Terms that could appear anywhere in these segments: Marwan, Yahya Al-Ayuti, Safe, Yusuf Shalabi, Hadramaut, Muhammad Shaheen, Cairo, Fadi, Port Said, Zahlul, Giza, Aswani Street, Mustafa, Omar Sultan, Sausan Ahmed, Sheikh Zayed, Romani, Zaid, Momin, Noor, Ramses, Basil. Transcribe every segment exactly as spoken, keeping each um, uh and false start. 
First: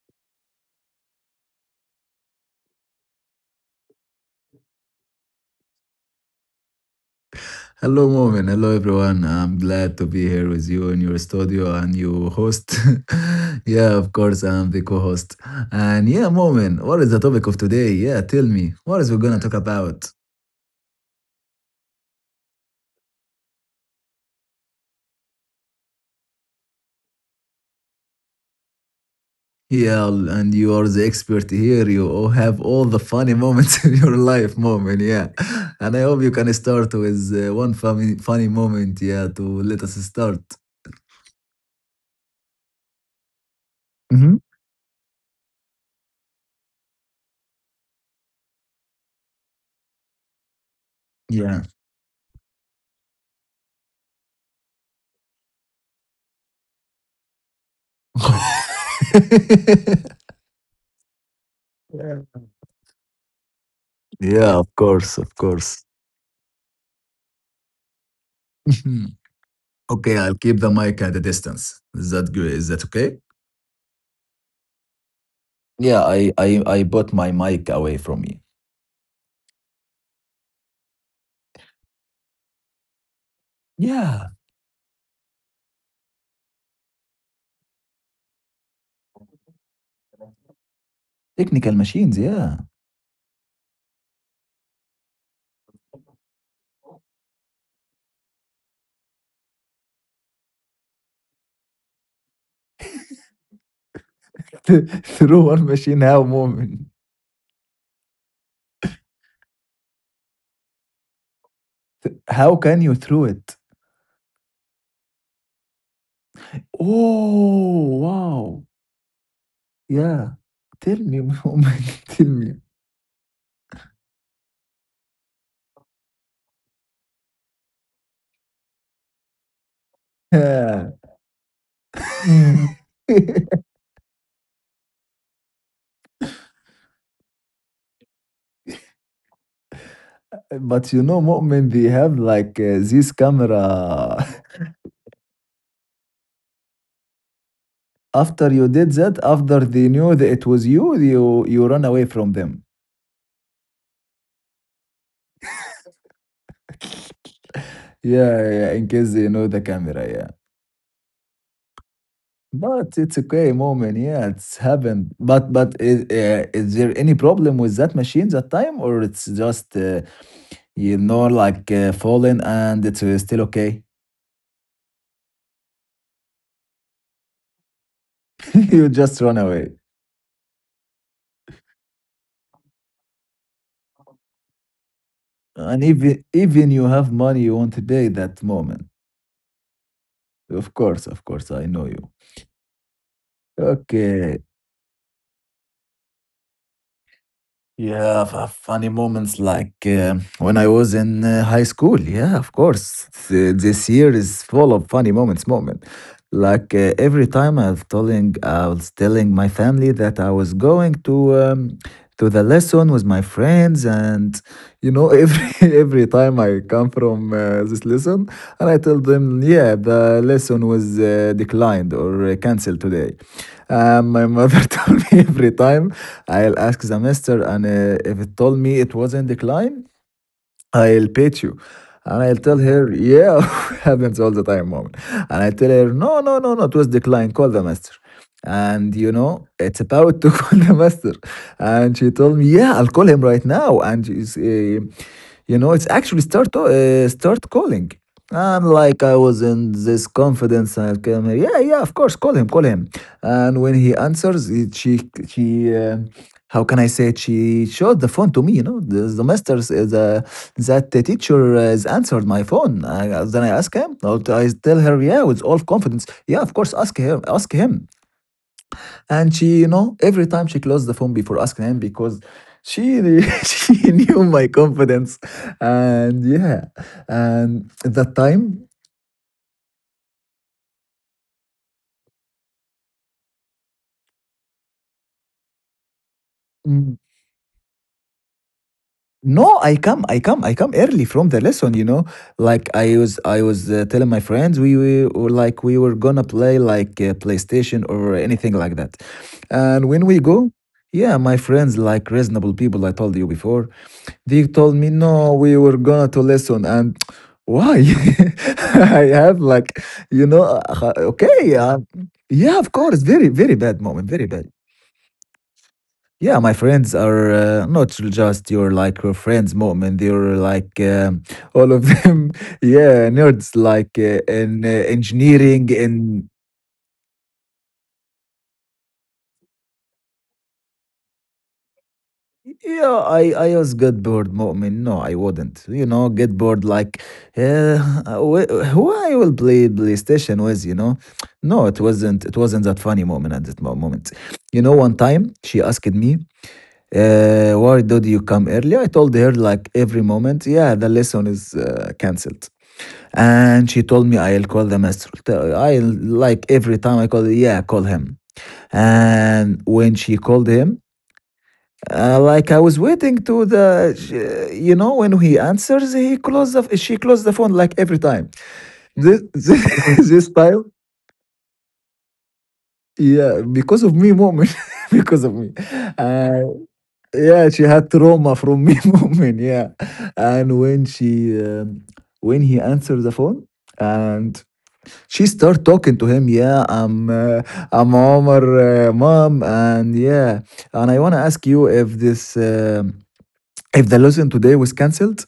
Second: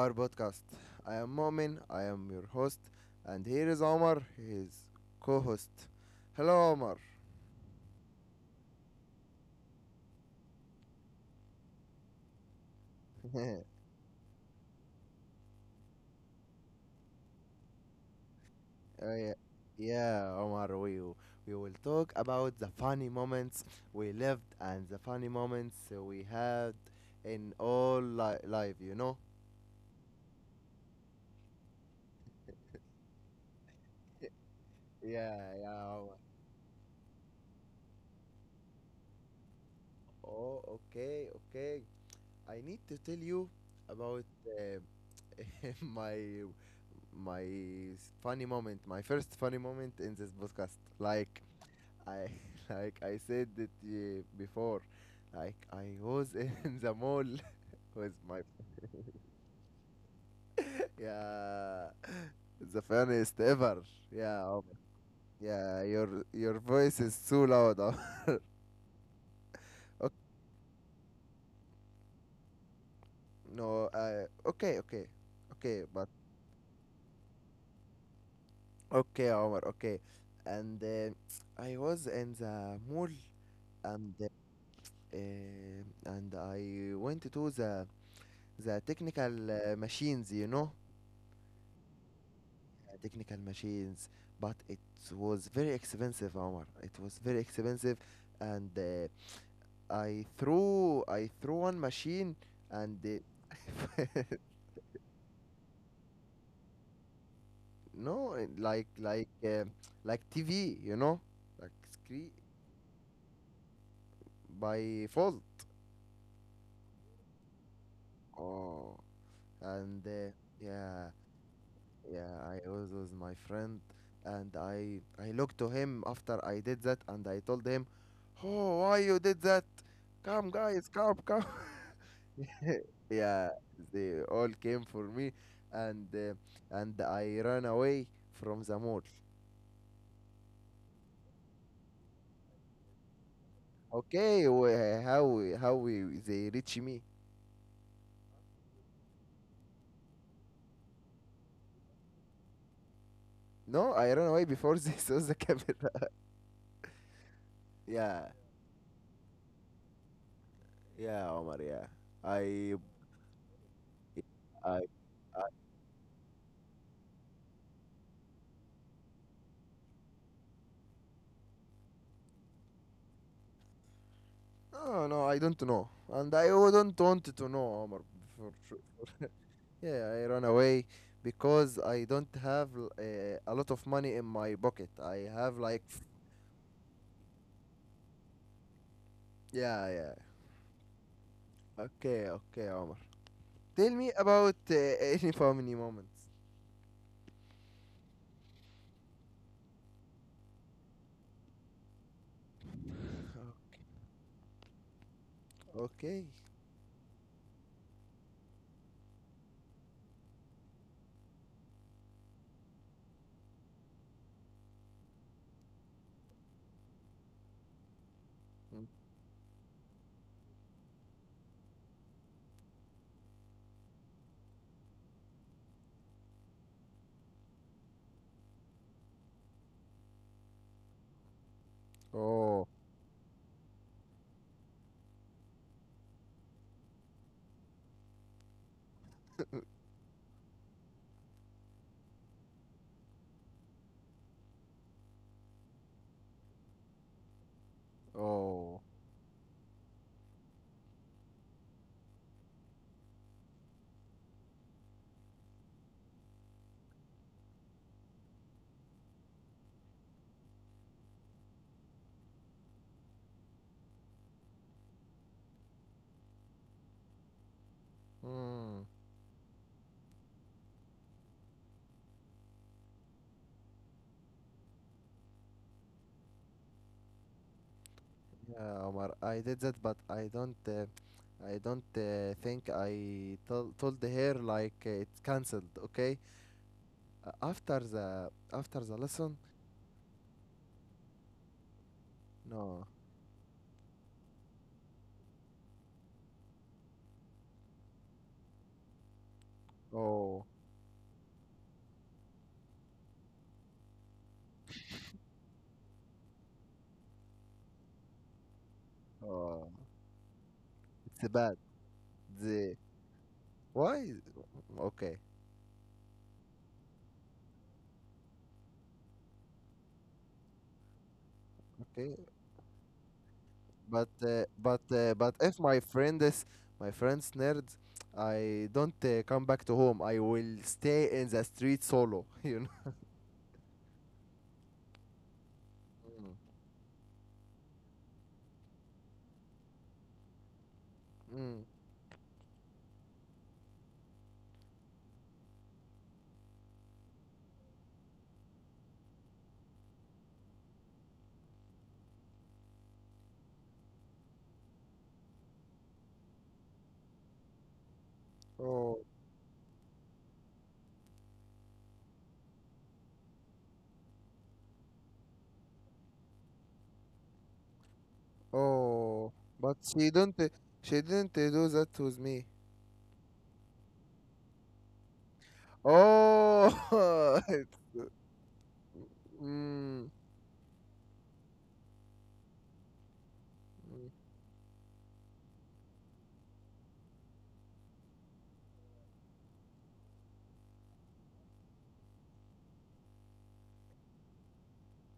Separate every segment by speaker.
Speaker 1: our podcast. I am Momin, I am your host, and here is Omar, his co-host. Hello, Omar.
Speaker 2: Hello, Moment. Hello, everyone. I'm glad to be here with you in your studio and you host. Yeah, of course, I'm the co host. And yeah, Moment, what is the topic of today? Yeah, tell me, what is we
Speaker 1: Oh,
Speaker 2: going to
Speaker 1: yeah.
Speaker 2: talk about?
Speaker 1: Yeah, Omar, we we will talk about the funny moments we lived and the funny moments we had in all li- life, you know?
Speaker 2: Yeah, and you are the expert here. You all have all the funny moments in your life, Moment. Yeah.
Speaker 1: Yeah,
Speaker 2: And I
Speaker 1: yeah, Omar.
Speaker 2: hope you can start with uh, one funny, funny moment. Yeah, to let us start.
Speaker 1: Oh, okay, okay. I need to tell you about
Speaker 2: Hmm.
Speaker 1: uh, my my funny moment, my first funny moment in this podcast. Like
Speaker 2: Yeah.
Speaker 1: I, like I said it uh, before. Like I was in the mall with my, yeah, the funniest ever. Yeah,
Speaker 2: Yeah, of
Speaker 1: Omar.
Speaker 2: course, of course.
Speaker 1: Yeah. Your your voice is too loud, Omar.
Speaker 2: Okay,
Speaker 1: Ok-
Speaker 2: I'll keep the mic at a distance. Is that good? Is that okay?
Speaker 1: no, uh, okay, okay, okay,
Speaker 2: Yeah,
Speaker 1: but
Speaker 2: I I I put my mic away from me.
Speaker 1: okay, Omar, okay. And uh, I was in the mall, and
Speaker 2: Yeah,
Speaker 1: uh, and I went to the the technical uh, machines, you know,
Speaker 2: technical machines. Yeah,
Speaker 1: uh, technical machines. But it was very expensive, Omar. It was very expensive, and uh, I threw I threw one machine, and uh,
Speaker 2: throw one machine. How, moment?
Speaker 1: no, uh, like like uh, like T V, you know, like screen
Speaker 2: How can you throw it?
Speaker 1: by fault.
Speaker 2: Oh wow!
Speaker 1: Oh, and
Speaker 2: Yeah,
Speaker 1: uh,
Speaker 2: tell
Speaker 1: yeah.
Speaker 2: me, moment. Tell
Speaker 1: Yeah,
Speaker 2: me.
Speaker 1: I always was my friend, and I I looked to him after I did that, and I told him, "Oh, why you did that? Come
Speaker 2: Yeah.
Speaker 1: guys, come, come."
Speaker 2: Mm.
Speaker 1: Yeah, they all came for me, and uh, and I ran away from the mall.
Speaker 2: But you know, moment, they have like uh, this camera.
Speaker 1: Okay, wh- how we- how we, they reach me?
Speaker 2: After you did that, after they knew that it was you, you you run away from them.
Speaker 1: No, I ran away before they saw the camera. Yeah,
Speaker 2: Yeah, yeah, yeah, in case you know the camera, yeah.
Speaker 1: yeah, Omar, yeah. I
Speaker 2: But it's okay moment, yeah, it's
Speaker 1: I
Speaker 2: happened. But but is, uh, is there any problem with that machine that time, or it's just uh, you know like uh, falling and it's uh, still okay?
Speaker 1: Oh, no, I don't know, and I wouldn't want to know, Omar. For,
Speaker 2: You just
Speaker 1: for,
Speaker 2: run away,
Speaker 1: yeah, I run away because I don't have l- uh, a lot of money in my pocket. I have
Speaker 2: and
Speaker 1: like, f-
Speaker 2: even even you have money, you won't pay that moment.
Speaker 1: yeah, yeah.
Speaker 2: Of course, of course, I know you.
Speaker 1: Okay, okay, Omar. Tell me
Speaker 2: Okay.
Speaker 1: about uh, any family moments.
Speaker 2: Yeah, f- funny moments like uh, when I was in uh, high school. Yeah, of course. Th- this year is full of funny moments. Moment,
Speaker 1: Okay.
Speaker 2: like uh, every time I was telling, I was telling my family that I was going to um, to the lesson with my friends, and you know, every every time I come from uh, this lesson, and I
Speaker 1: Mm.
Speaker 2: tell them, yeah, the lesson was uh, declined or uh, canceled today. Um, my mother told me every time I'll ask the mister, and uh, if it told me it was in decline, I'll pay you. And I'll tell
Speaker 1: Oh,
Speaker 2: her, yeah, happens all the time, mom. And I tell her, no, no, no, no, it was decline. Call the master. And you know, it's about to call the master. And she told me, yeah, I'll call him right now. And she's, uh, you know, it's actually start to, uh, start calling. I'm
Speaker 1: oh.
Speaker 2: like, I was in this confidence. I came here. Yeah, yeah, of course, call him, call him. And when he answers, it, she, she, uh, how can I say it? She showed the phone to me. You know, the, the master's is uh, the that the teacher has answered my phone. I, then I ask him. I tell her, yeah, with all confidence. Yeah, of course, ask him, ask him.
Speaker 1: Mm.
Speaker 2: And she, you know, every time she closed the phone before asking him because she she knew my confidence. And yeah, and at that time,
Speaker 1: Yeah, Omar, I did that, but I don't, uh, I don't uh, think I tol told her like uh, it's cancelled. Okay,
Speaker 2: mm,
Speaker 1: uh, after the after the lesson.
Speaker 2: no, I come, I come, I come early from the lesson. You know, like
Speaker 1: No.
Speaker 2: I was, I was uh, telling my friends we were or like we were gonna play like uh, PlayStation or anything like that. And when we go,
Speaker 1: Oh,
Speaker 2: yeah, my friends like reasonable people. I told you before. They told me, no, we were gonna to listen. And why? I have
Speaker 1: oh,
Speaker 2: like, you know, uh,
Speaker 1: it's
Speaker 2: okay.
Speaker 1: bad.
Speaker 2: Uh, yeah, of
Speaker 1: The.
Speaker 2: course. Very, very bad moment.
Speaker 1: Why?
Speaker 2: Very bad.
Speaker 1: Okay,
Speaker 2: Yeah, my friends are uh, not just your like your friends moment. They're like um, all of
Speaker 1: okay,
Speaker 2: them. Yeah, nerds like
Speaker 1: but
Speaker 2: uh,
Speaker 1: uh,
Speaker 2: in uh,
Speaker 1: but uh, but if
Speaker 2: engineering,
Speaker 1: my
Speaker 2: in.
Speaker 1: friend is, my friends nerds, I don't uh, come back to home, I will stay in the street solo. You know.
Speaker 2: Yeah, I, I was get bored, Mu'min. No, I wouldn't. You know, get
Speaker 1: Mm.
Speaker 2: bored like, uh, wh- who I will play PlayStation with, you know? No,
Speaker 1: Mm.
Speaker 2: it wasn't. It wasn't that funny, Mu'min, at that mo- moment. You know, one time she asked me, uh, why did you come early? I told her like every moment, yeah, the lesson is uh, cancelled. And she told me I'll call the master. T- I'll like every time I call, yeah, call him.
Speaker 1: Oh,
Speaker 2: And when she called him, uh, like I was waiting to the, sh- you know, when he answers, he close the, she closed the phone like every time. This
Speaker 1: oh, but
Speaker 2: this,
Speaker 1: she
Speaker 2: this
Speaker 1: don't, uh,
Speaker 2: time,
Speaker 1: she didn't uh, do that with me.
Speaker 2: yeah, because of me, moment, because of me. Uh,
Speaker 1: Oh,
Speaker 2: yeah, she
Speaker 1: it's,
Speaker 2: had
Speaker 1: uh,
Speaker 2: trauma from me, moment. Yeah,
Speaker 1: mm,
Speaker 2: and when she, um, when he answered the phone, and
Speaker 1: mm.
Speaker 2: she start talking to him. Yeah, I'm, uh, I'm Omar, uh, mom, and yeah, and I wanna ask you if this. Um if the lesson today was cancelled,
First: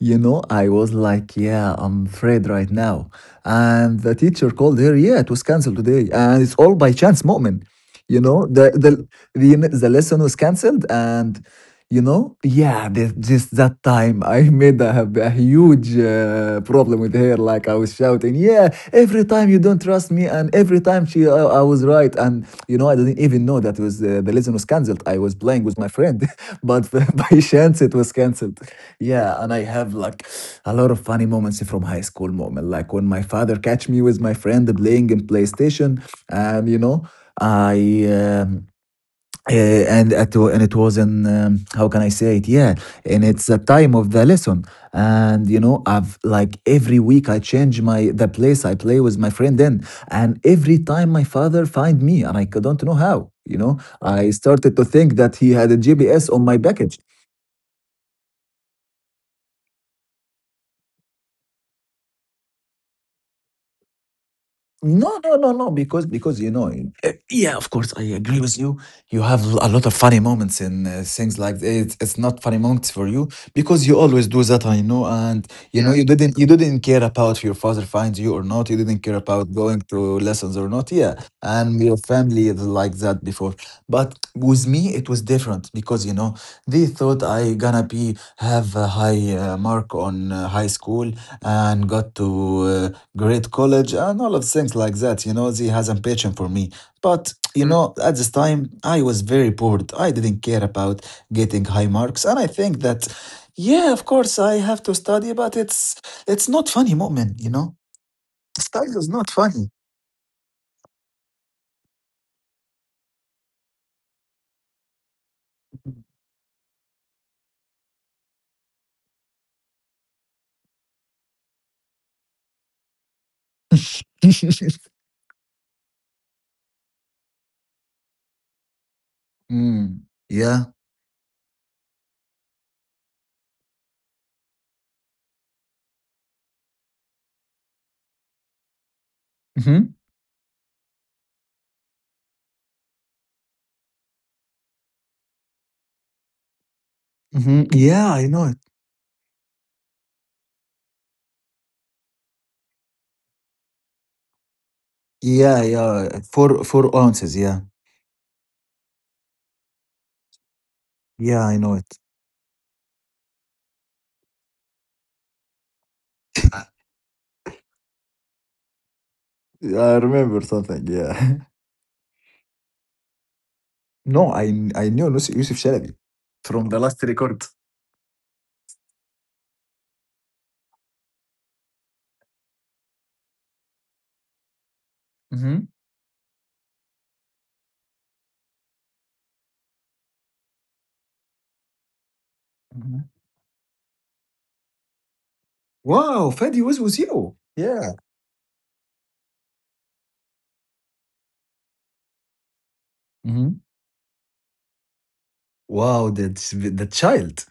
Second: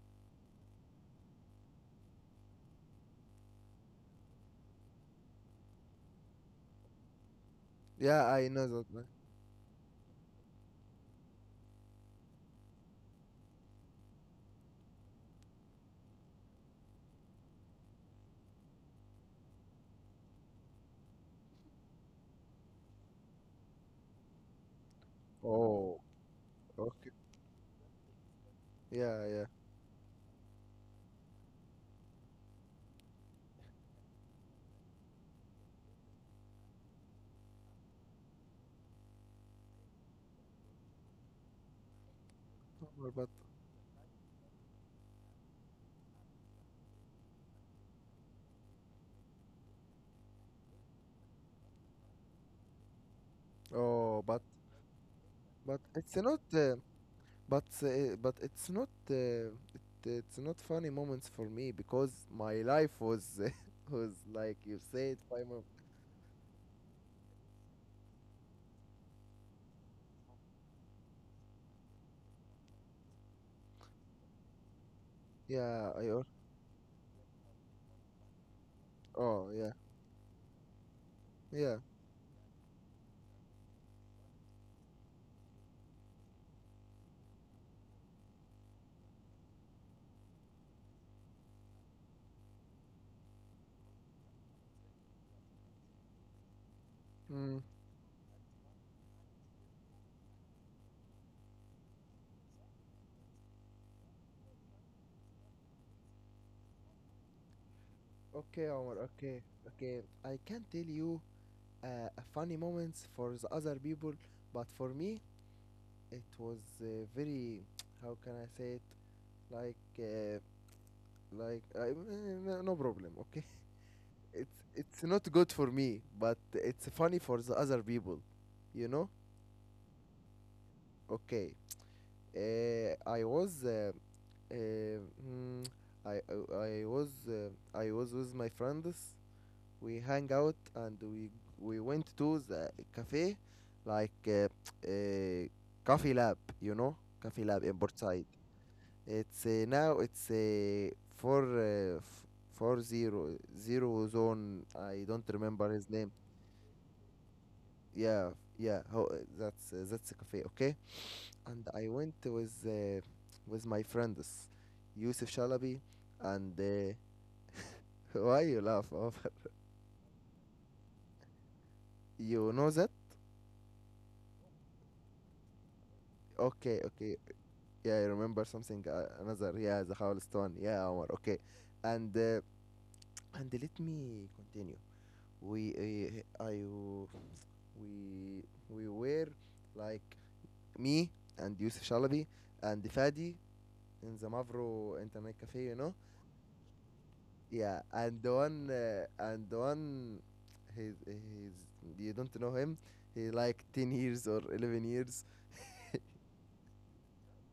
Speaker 2: you know, I was like, yeah, I'm afraid right now. And the teacher called her, yeah, it was cancelled today. And it's all by chance moment. You
Speaker 1: Yeah,
Speaker 2: know,
Speaker 1: I know
Speaker 2: the
Speaker 1: that, man.
Speaker 2: the the, the lesson was cancelled and you know yeah this, just that time I made a, a huge uh, problem with her like I was shouting yeah every time you don't trust me and every time she i, I was right and you know I didn't even know that was uh, the lesson was cancelled. I was playing with my
Speaker 1: Oh.
Speaker 2: friend but
Speaker 1: Okay.
Speaker 2: by chance it was cancelled.
Speaker 1: Yeah,
Speaker 2: Yeah,
Speaker 1: yeah.
Speaker 2: and I have like a lot of funny moments from high school moment, like when my father catch me with my friend playing in PlayStation. And you know I um, uh, and at, and it was in um, how can I say it? Yeah,
Speaker 1: Or
Speaker 2: and
Speaker 1: but,
Speaker 2: it's the time of the lesson. And you know, I've like every week I change my the place I play with my friend in, and every time my father find me, and I don't know how. You know,
Speaker 1: oh,
Speaker 2: I
Speaker 1: but
Speaker 2: started to think that he had a
Speaker 1: but it's
Speaker 2: G P S
Speaker 1: not.
Speaker 2: on my
Speaker 1: Uh,
Speaker 2: package.
Speaker 1: but uh, but it's not. Uh, it, it's not funny moments for me because my life was was like you said.
Speaker 2: No, no,
Speaker 1: My
Speaker 2: no,
Speaker 1: mom.
Speaker 2: no. Because because you know, eh, yeah, of course, I agree with you. You have a lot of funny moments and uh, things like it's it's not funny moments for you because you always do that. I know, and you know,
Speaker 1: Yeah.
Speaker 2: yeah, you
Speaker 1: I. Al-.
Speaker 2: didn't you didn't care about if your father finds you or not. You didn't care
Speaker 1: Oh,
Speaker 2: about
Speaker 1: yeah.
Speaker 2: going to lessons or not. Yeah,
Speaker 1: Yeah.
Speaker 2: and your family is like that before. But with me, it was different because you know they thought I gonna be have a high uh, mark on uh, high school and got to uh, great college and all of things like that. You know, they has a passion for me. But
Speaker 1: Mm.
Speaker 2: you Mm. know, at this time, I was very bored. I didn't care about getting high marks, and I think that, yeah, of course, I have to study, but it's it's not funny, moment. You know,
Speaker 1: Okay, Omar.
Speaker 2: study is not
Speaker 1: Okay.
Speaker 2: funny.
Speaker 1: Okay. I can not tell you uh, a funny moments for the other people, but for me it was uh, very. How can I say it? Like. Uh, like I, eh, no problem. Okay. it's it's not good for me, but it's funny for the other people you know
Speaker 2: Mm, yeah.
Speaker 1: okay. uh, i was uh, uh, mm, I, I i was uh, i was with my friends.
Speaker 2: Hmm.
Speaker 1: We hang out, and we we went to the cafe, like uh, uh, coffee lab, you know, coffee lab
Speaker 2: Hmm.
Speaker 1: in
Speaker 2: Yeah,
Speaker 1: Portside.
Speaker 2: I know it.
Speaker 1: It's uh, now it's uh, four uh, f- four zero zero zone, I don't
Speaker 2: Yeah,
Speaker 1: remember his name.
Speaker 2: yeah. Four four ounces. Yeah,
Speaker 1: Yeah, yeah. How, uh, that's uh, that's a cafe, okay?
Speaker 2: yeah, I
Speaker 1: And
Speaker 2: know
Speaker 1: I
Speaker 2: it.
Speaker 1: went with uh, with my friends, Yusuf Shalabi, and uh, why you laugh over?
Speaker 2: I remember something. Yeah.
Speaker 1: You know that?
Speaker 2: No, I I knew Yusuf Shalabi from the
Speaker 1: Okay,
Speaker 2: last
Speaker 1: okay.
Speaker 2: record.
Speaker 1: Yeah, I remember something. Uh, another, yeah, the howlest one. Yeah, Omar. Okay, and uh, and let me continue.
Speaker 2: Mhm.
Speaker 1: We, uh, I, we, we were like me and Yusuf Shalabi and
Speaker 2: Mhm.
Speaker 1: Fadi in the Mavro Internet Cafe, you know.
Speaker 2: Wow, Fadi was with you.
Speaker 1: Yeah,
Speaker 2: Yeah.
Speaker 1: and the one uh, and the one he's he's you don't know him. He
Speaker 2: Mhm.
Speaker 1: like ten years or eleven years.
Speaker 2: Wow, that's the child.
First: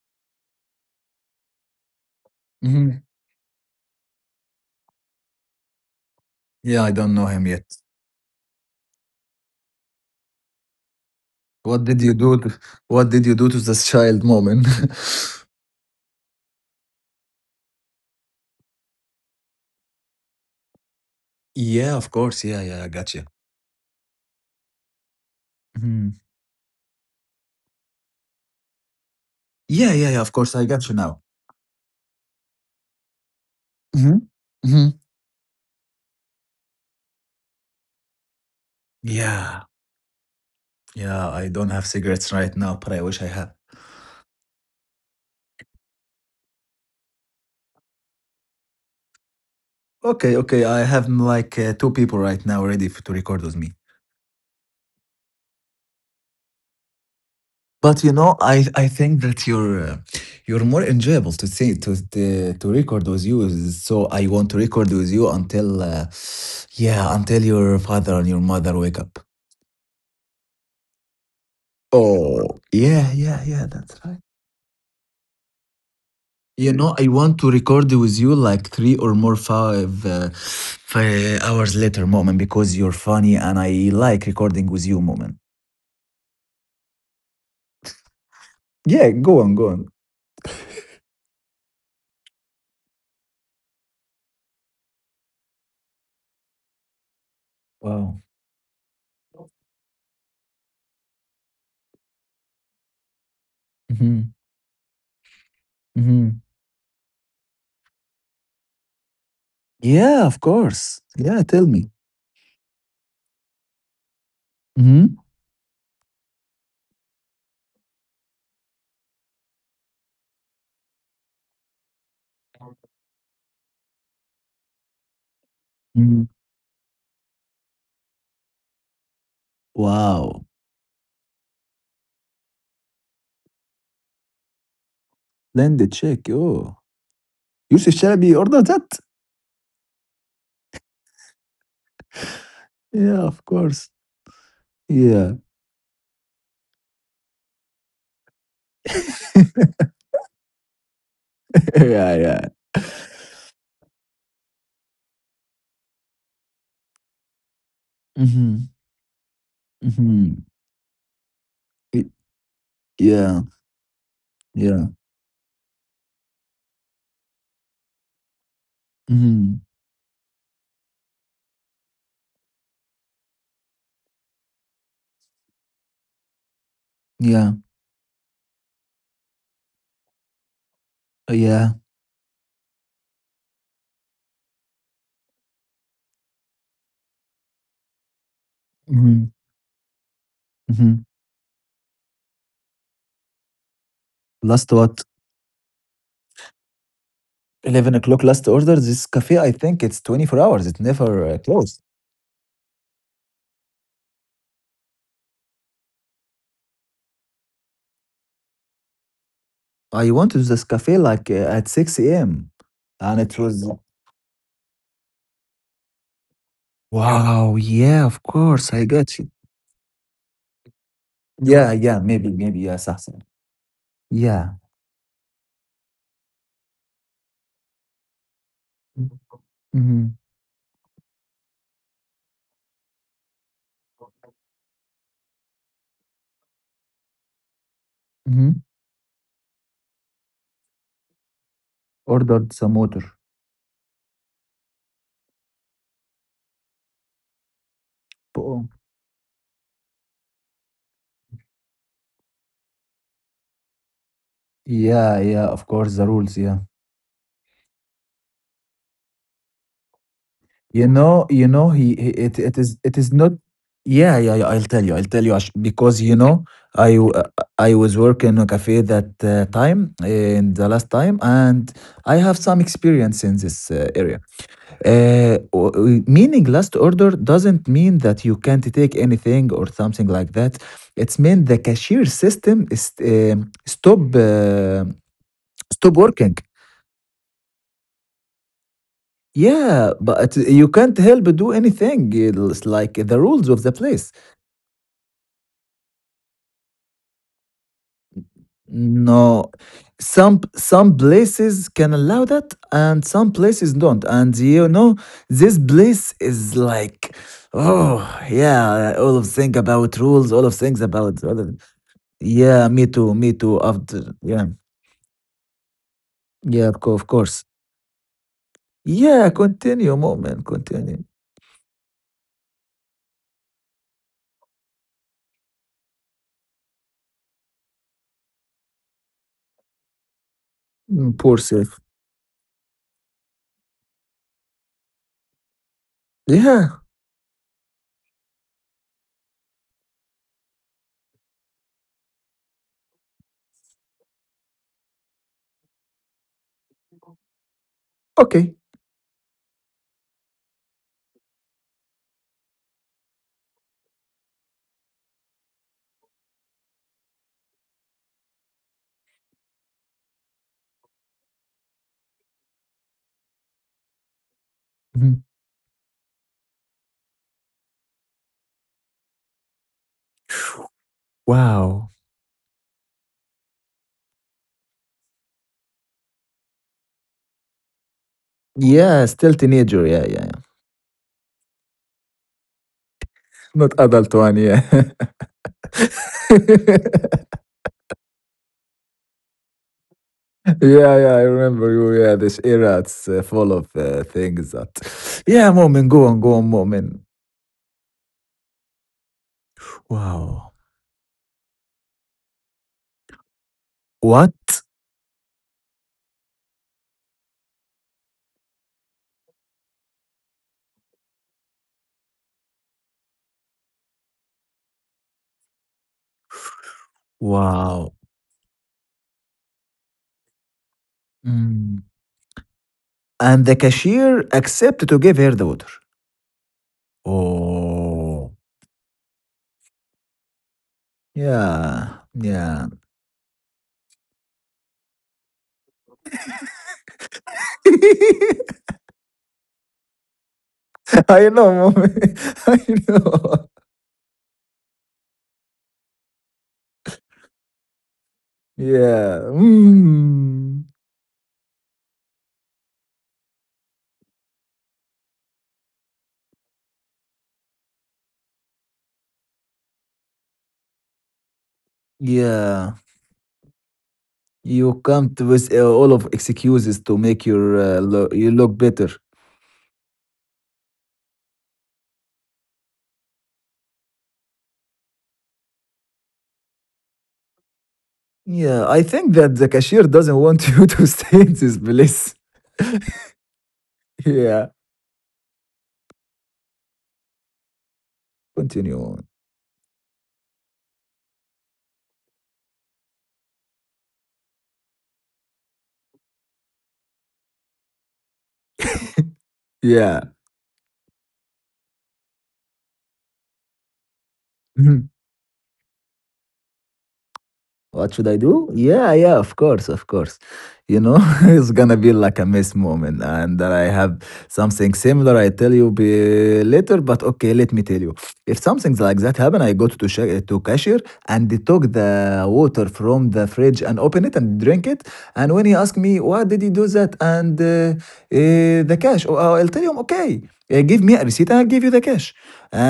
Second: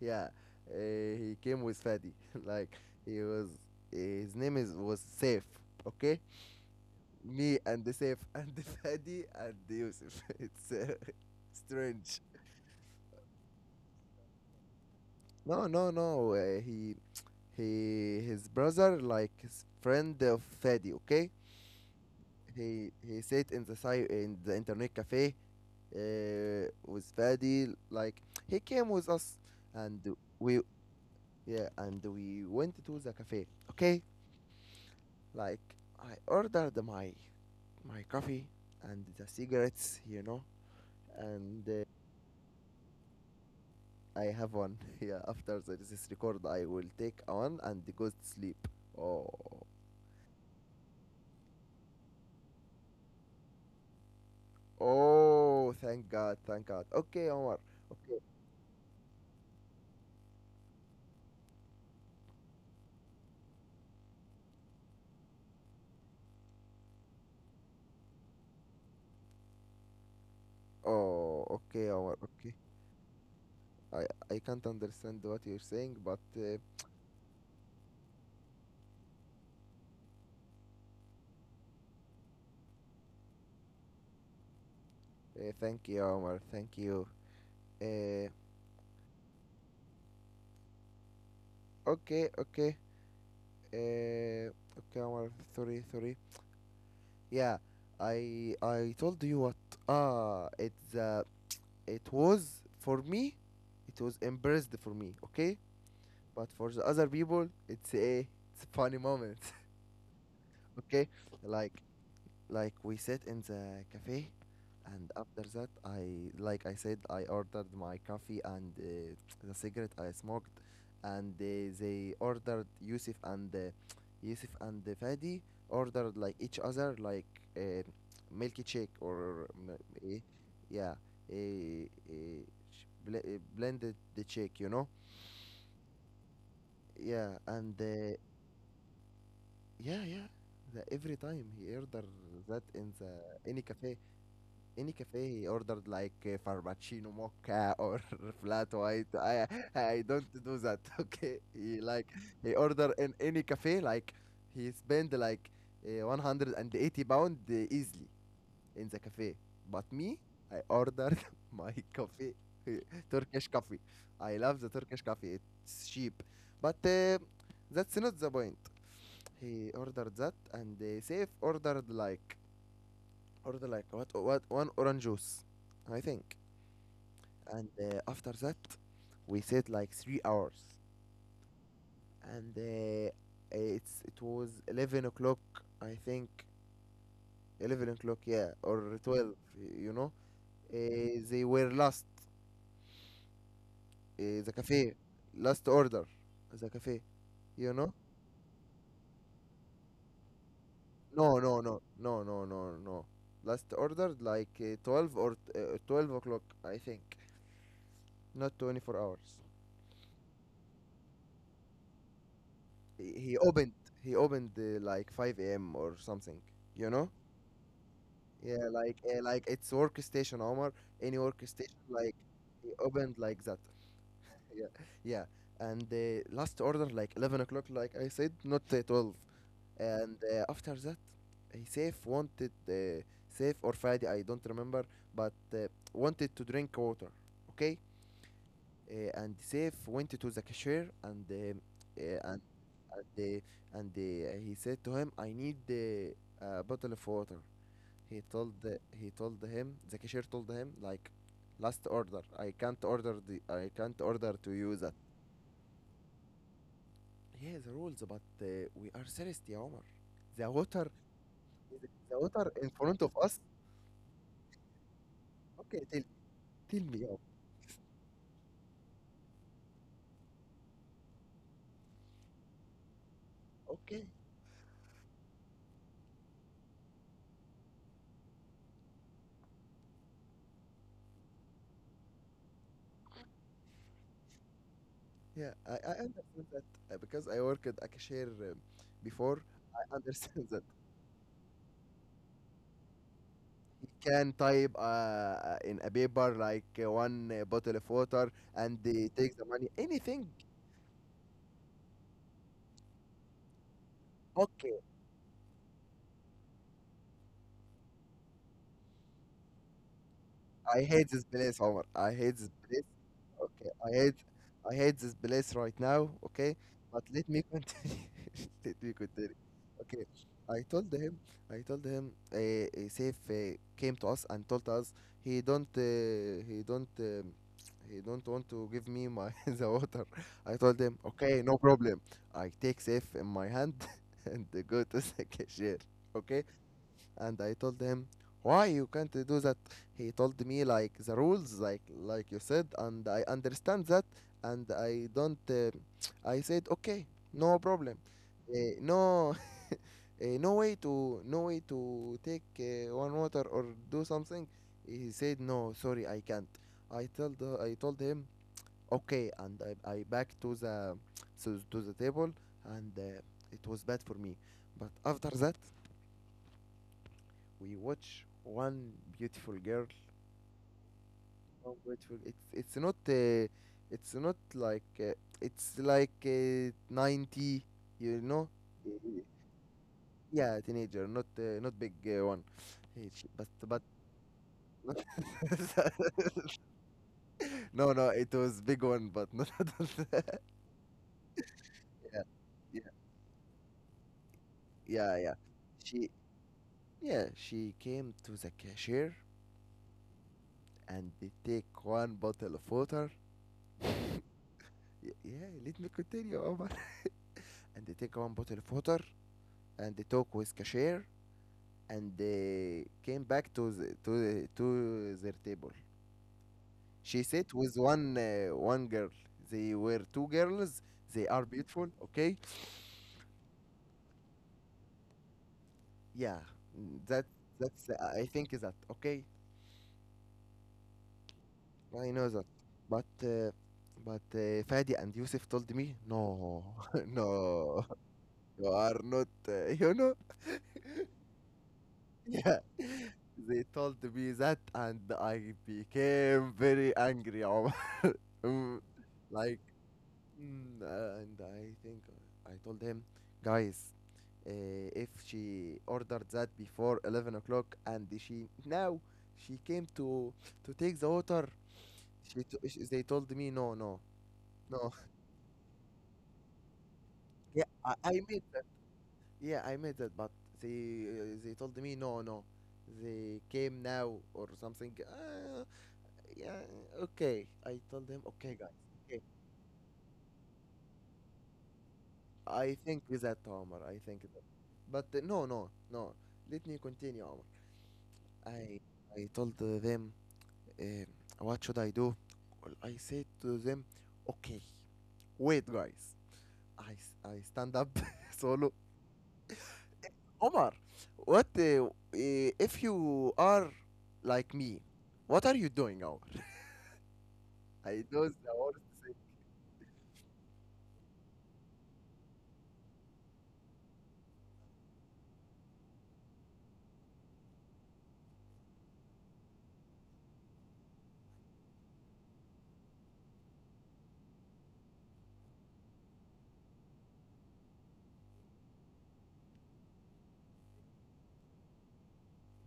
Speaker 1: Yeah, uh, he came with Fadi. Like
Speaker 2: Mhm.
Speaker 1: he was uh, his name is was Safe. Okay,
Speaker 2: Yeah, I don't know him
Speaker 1: me
Speaker 2: yet.
Speaker 1: and the Safe and the Fadi and the Yusuf. It's uh,
Speaker 2: What did you
Speaker 1: strange.
Speaker 2: do? To, what did you do to this child, Moment?
Speaker 1: No, no, no. Uh, he he his brother like his friend of Fadi. Okay,
Speaker 2: Yeah, of course. Yeah, yeah, I
Speaker 1: he
Speaker 2: got
Speaker 1: he
Speaker 2: you.
Speaker 1: sat in the side in the internet cafe,
Speaker 2: Mhm.
Speaker 1: uh, with Fadi. Like he came with us,
Speaker 2: Yeah,
Speaker 1: and
Speaker 2: yeah, yeah. Of course,
Speaker 1: we,
Speaker 2: I got you now.
Speaker 1: yeah, and we went to the cafe. Okay,
Speaker 2: Mhm. Mhm.
Speaker 1: like I ordered my my coffee and the
Speaker 2: Yeah,
Speaker 1: cigarettes, you know,
Speaker 2: yeah. I
Speaker 1: and
Speaker 2: don't
Speaker 1: uh,
Speaker 2: have cigarettes right now, but I wish I had.
Speaker 1: I have one. Yeah, after the- this record, I will take one and go to sleep. Oh,
Speaker 2: Okay, okay. I have like uh, two people right now ready f to record with me.
Speaker 1: oh, thank God, thank God. Okay, Omar.
Speaker 2: But you
Speaker 1: Okay.
Speaker 2: know, I I think that you're uh, you're more enjoyable to see to to, to record with you. So I want to record with you until uh, yeah, until your father and your mother wake up.
Speaker 1: Oh, okay, Omar. Okay.
Speaker 2: Oh yeah, yeah, yeah. That's
Speaker 1: I
Speaker 2: right.
Speaker 1: I can't understand what you're saying, but. Uh,
Speaker 2: You know, I want to record with you like three or more five uh, five hours later, moment, because you're funny and I like recording with you, moment.
Speaker 1: uh, thank you, Omar. Thank you. Uh,
Speaker 2: Yeah, go on, go on.
Speaker 1: okay, okay. Uh, okay, Omar, sorry, sorry. Yeah,
Speaker 2: Wow.
Speaker 1: I I told you what. Ah, it's uh, it was for me, it was
Speaker 2: Hmm.
Speaker 1: embarrassed for me. Okay,
Speaker 2: Hmm.
Speaker 1: but for the other people, it's a it's a funny moment.
Speaker 2: Yeah, of course.
Speaker 1: Okay,
Speaker 2: Yeah, tell
Speaker 1: like
Speaker 2: me.
Speaker 1: like we sit in the cafe,
Speaker 2: Hmm.
Speaker 1: and after that, I, like I said, I ordered my coffee and uh, the cigarette I smoked, and uh, they ordered Yusuf and uh, Yusuf and uh, Fadi ordered like each other, like uh, milky shake or m- eh,
Speaker 2: Wow,
Speaker 1: yeah, a, a sh- bl- eh, blended the shake, you know
Speaker 2: landed check. Oh,
Speaker 1: yeah. And
Speaker 2: Youssef
Speaker 1: uh,
Speaker 2: Chalabi ordered that?
Speaker 1: yeah, yeah, the, every time he ordered that in the
Speaker 2: Yeah, of
Speaker 1: any
Speaker 2: course.
Speaker 1: cafe, any cafe
Speaker 2: Yeah.
Speaker 1: he ordered like uh, farmacino mocha or flat white. i i don't do that. Okay, he like,
Speaker 2: Yeah, yeah.
Speaker 1: he order in any cafe, like he spend like uh, one hundred eighty pound, uh, easily,
Speaker 2: Mhm,
Speaker 1: in the cafe. But me,
Speaker 2: mhm.
Speaker 1: I ordered my
Speaker 2: Y-
Speaker 1: coffee,
Speaker 2: Yeah,
Speaker 1: turkish coffee. I love the
Speaker 2: yeah.
Speaker 1: turkish coffee, it's cheap. But uh, that's not the point.
Speaker 2: Mhm.
Speaker 1: He ordered that, and uh, Safe ordered like, order like what, what one orange juice, I think.
Speaker 2: Yeah,
Speaker 1: And uh, after that, we sat like three hours,
Speaker 2: uh, yeah.
Speaker 1: and uh, it's it was eleven o'clock, I think. Eleven o'clock, yeah, or
Speaker 2: Mhm,
Speaker 1: twelve. You know,
Speaker 2: mhm.
Speaker 1: uh, they were last. Uh, the
Speaker 2: Last
Speaker 1: cafe,
Speaker 2: what?
Speaker 1: last order, the cafe. You know?
Speaker 2: eleven o'clock last order. This cafe, I think it's twenty-four hours. It never
Speaker 1: No,
Speaker 2: uh,
Speaker 1: no, no,
Speaker 2: closed.
Speaker 1: no, no, no, no. Last ordered like uh, twelve, or uh, twelve o'clock, I think. Not twenty-four hours.
Speaker 2: I went to this cafe like uh, at six a m
Speaker 1: he
Speaker 2: and it
Speaker 1: he
Speaker 2: was.
Speaker 1: opened he opened uh, like five a m or something, you know?
Speaker 2: Wow, yeah, of
Speaker 1: Yeah,
Speaker 2: course. I
Speaker 1: like
Speaker 2: got
Speaker 1: uh,
Speaker 2: you.
Speaker 1: like it's workstation, Omar. Any workstation,
Speaker 2: Yeah, yeah,
Speaker 1: like
Speaker 2: maybe, maybe,
Speaker 1: he
Speaker 2: yeah,
Speaker 1: opened
Speaker 2: Sahsan.
Speaker 1: like that.
Speaker 2: Yeah.
Speaker 1: Yeah, yeah. And uh, last order like eleven o'clock, like I said, not uh, twelve. And
Speaker 2: Mhm.
Speaker 1: uh, after that, he Safe wanted, uh, Safe or Friday, I don't remember, but uh, wanted to drink water. Okay,
Speaker 2: Mhm.
Speaker 1: uh, and Safe went to the cashier, and um uh, and
Speaker 2: Ordered some
Speaker 1: and
Speaker 2: motor.
Speaker 1: they and they, uh, he said to him, "I need the a bottle of water." He told
Speaker 2: Boom.
Speaker 1: the, he told him The cashier told him, like, "Last order. I can't order the I can't order to you that."
Speaker 2: Yeah, yeah, of course, the rules, yeah.
Speaker 1: Yeah, the rules, but uh, we are serious, يا عمر. The
Speaker 2: You
Speaker 1: water,
Speaker 2: know, you know, he, he
Speaker 1: the
Speaker 2: it,
Speaker 1: water
Speaker 2: it
Speaker 1: in
Speaker 2: is it
Speaker 1: front of
Speaker 2: is not.
Speaker 1: us.
Speaker 2: Yeah, yeah, yeah. I'll tell you, I'll tell you, Ash-
Speaker 1: Okay, tell
Speaker 2: because you know,
Speaker 1: tell
Speaker 2: I
Speaker 1: me,
Speaker 2: w-
Speaker 1: yeah.
Speaker 2: uh, I was working in a cafe that uh, time, in the last time, and I have some experience in this uh,
Speaker 1: Okay,
Speaker 2: area. Uh, o- o- meaning last order doesn't mean that you can't take anything or something like that. It's meant the cashier system is um stop uh,
Speaker 1: yeah, I I
Speaker 2: stop working.
Speaker 1: understand that, uh, because I worked at a cashier, um, before.
Speaker 2: Yeah,
Speaker 1: I
Speaker 2: but
Speaker 1: understand that.
Speaker 2: you can't help do anything. It's like the rules of the
Speaker 1: You
Speaker 2: place.
Speaker 1: can type uh, in a paper like uh, one uh, bottle of water, and they take
Speaker 2: No,
Speaker 1: the money. Anything.
Speaker 2: some some places can allow that, and some places don't. And you
Speaker 1: Okay.
Speaker 2: know, this place is like, oh yeah, all of things about rules, all of things
Speaker 1: I hate
Speaker 2: about,
Speaker 1: this
Speaker 2: all of,
Speaker 1: place, Omar. I hate this
Speaker 2: yeah,
Speaker 1: place.
Speaker 2: me too, me too.
Speaker 1: Okay. I
Speaker 2: After
Speaker 1: hate
Speaker 2: yeah,
Speaker 1: I hate this place right now. Okay.
Speaker 2: yeah, of co-
Speaker 1: But
Speaker 2: of
Speaker 1: let me
Speaker 2: course.
Speaker 1: continue. Let me
Speaker 2: Yeah,
Speaker 1: continue.
Speaker 2: continue,
Speaker 1: Okay,
Speaker 2: moment,
Speaker 1: I told
Speaker 2: continue.
Speaker 1: him, I told him, uh, uh, Saif uh, came to us and told us he don't, uh, he don't, um, he don't want to give me my the water. I told him,
Speaker 2: Mm, Poor
Speaker 1: okay, no
Speaker 2: self.
Speaker 1: problem. I take Saif in my hand and go to the cashier, okay?
Speaker 2: Yeah,
Speaker 1: And I told him, why you can't do that? He told me like the rules, like like you said, and I understand that, and I don't. Uh, I said, okay, no problem.
Speaker 2: okay.
Speaker 1: Eh, no uh, no way to no way to take uh, one water, or do something. He said, no, sorry, I can't. i told the- I told him, okay, and i, I back to the, so to the table, and uh, it was bad for me, but
Speaker 2: Mhm.
Speaker 1: after that we watch one beautiful girl. Oh,
Speaker 2: Wow.
Speaker 1: beautiful. It's it's not uh, it's not like uh, it's like uh, ninety, you know
Speaker 2: Yeah, still teenager. Yeah, yeah, yeah.
Speaker 1: yeah, teenager, not uh, not big, uh, one. Hey, sh- but
Speaker 2: Not
Speaker 1: but
Speaker 2: adult one. Yeah,
Speaker 1: no, no, it was big one, but not
Speaker 2: yeah, yeah. I remember you. Yeah,
Speaker 1: yeah,
Speaker 2: this era.
Speaker 1: yeah,
Speaker 2: It's uh, full of uh, things that.
Speaker 1: yeah, yeah.
Speaker 2: Yeah, moment. Go
Speaker 1: She,
Speaker 2: on, go on, moment.
Speaker 1: yeah, she came to the cashier
Speaker 2: Wow.
Speaker 1: and they take one bottle of water.
Speaker 2: What?
Speaker 1: Y- Yeah, let me continue, Omar. And they take one bottle of water, and they talk with cashier, and they came back to the, to the, to their table. She sat with
Speaker 2: Wow.
Speaker 1: one uh, one girl. They were two girls. They are
Speaker 2: Mm.
Speaker 1: beautiful, okay?
Speaker 2: And the cashier accepted to give her the water.
Speaker 1: Yeah, mm, that that's uh, I
Speaker 2: Oh.
Speaker 1: think is that okay.
Speaker 2: Yeah.
Speaker 1: I know that,
Speaker 2: Yeah.
Speaker 1: but uh, but uh, Fadi and Yusuf told me, no, no, you are not, uh, you know,
Speaker 2: I know, moment.
Speaker 1: yeah.
Speaker 2: I know.
Speaker 1: They told me that, and I became very angry, Omar. Mm,
Speaker 2: Yeah.
Speaker 1: like,
Speaker 2: Mm.
Speaker 1: mm, uh, and I think I told him, guys, uh, if she ordered that before eleven o'clock, and she now she came to to take the water, she, t-
Speaker 2: Yeah.
Speaker 1: sh they told me, no, no.
Speaker 2: You
Speaker 1: No.
Speaker 2: come to with uh, all of excuses to make your
Speaker 1: Yeah,
Speaker 2: uh,
Speaker 1: I,
Speaker 2: lo-
Speaker 1: I
Speaker 2: you
Speaker 1: made
Speaker 2: look
Speaker 1: that.
Speaker 2: better.
Speaker 1: Yeah, I made that, but they uh, they told me no, no. They came now or something. Uh, yeah, okay. I told them, okay,
Speaker 2: Yeah,
Speaker 1: guys.
Speaker 2: I think
Speaker 1: Okay,
Speaker 2: that the cashier doesn't want you to stay in this place.
Speaker 1: I think with that, Omar. I think that.
Speaker 2: Yeah,
Speaker 1: But uh, no, no, no. Let me continue, Omar.
Speaker 2: continue.
Speaker 1: I
Speaker 2: On.
Speaker 1: I told uh, them, um, what should I do? Well, I said to them, okay, wait, guys. I s- I stand up solo.
Speaker 2: Yeah.
Speaker 1: Omar, what uh, uh, if you are like me? What are you doing, Omar?
Speaker 2: What should
Speaker 1: I
Speaker 2: I
Speaker 1: do
Speaker 2: do?
Speaker 1: the worst.
Speaker 2: Yeah, yeah, of course, of course. You know, it's gonna be like a missed moment, and that I have something similar. I tell you be later, but okay, let me tell you. If something's like that happen, I go to sha- to cashier and they took the water from the fridge and open it and drink it. And when he asked me why did he do that, and uh, uh, the cash, oh, I'll tell him okay, uh, give me a receipt and I'll give you the cash.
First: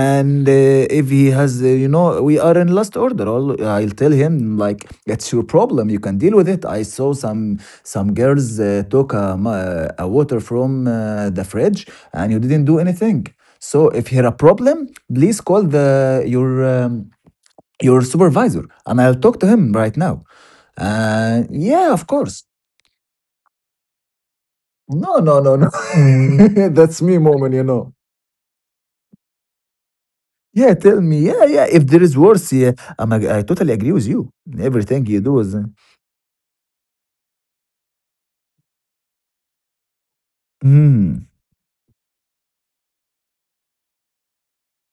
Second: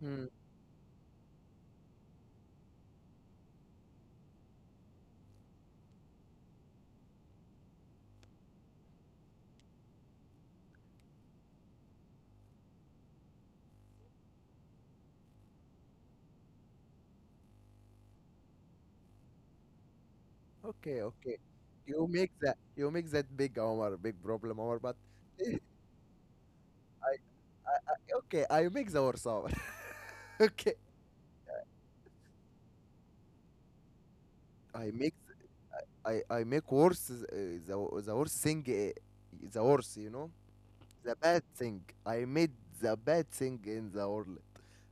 Speaker 1: Hmm.
Speaker 2: uh, if he has, uh, you know, we are in last order. I'll, I'll tell him like it's your problem. You can deal with it. I saw some some girls uh, took a, ma- a water from uh, the fridge, and you didn't do anything. So if here a problem, please call the your um, your supervisor, and I'll talk to him right now.
Speaker 1: Okay, okay.
Speaker 2: Uh, yeah, of
Speaker 1: You make
Speaker 2: course.
Speaker 1: that you make that big Omar, big problem, Omar. But
Speaker 2: No, no, no,
Speaker 1: eh,
Speaker 2: no. That's
Speaker 1: I,
Speaker 2: me moment, you
Speaker 1: I,
Speaker 2: know.
Speaker 1: I okay, I make the worst, Omar.
Speaker 2: Yeah,
Speaker 1: okay,
Speaker 2: tell me. Yeah, yeah. If there is worse, yeah, I'm, ag- I totally agree with you.
Speaker 1: I
Speaker 2: Everything
Speaker 1: make
Speaker 2: you do is. uh,
Speaker 1: I I make worse uh, the the worst thing, uh, the worst, you know, the
Speaker 2: Hmm.
Speaker 1: bad thing. I made the bad thing in the world.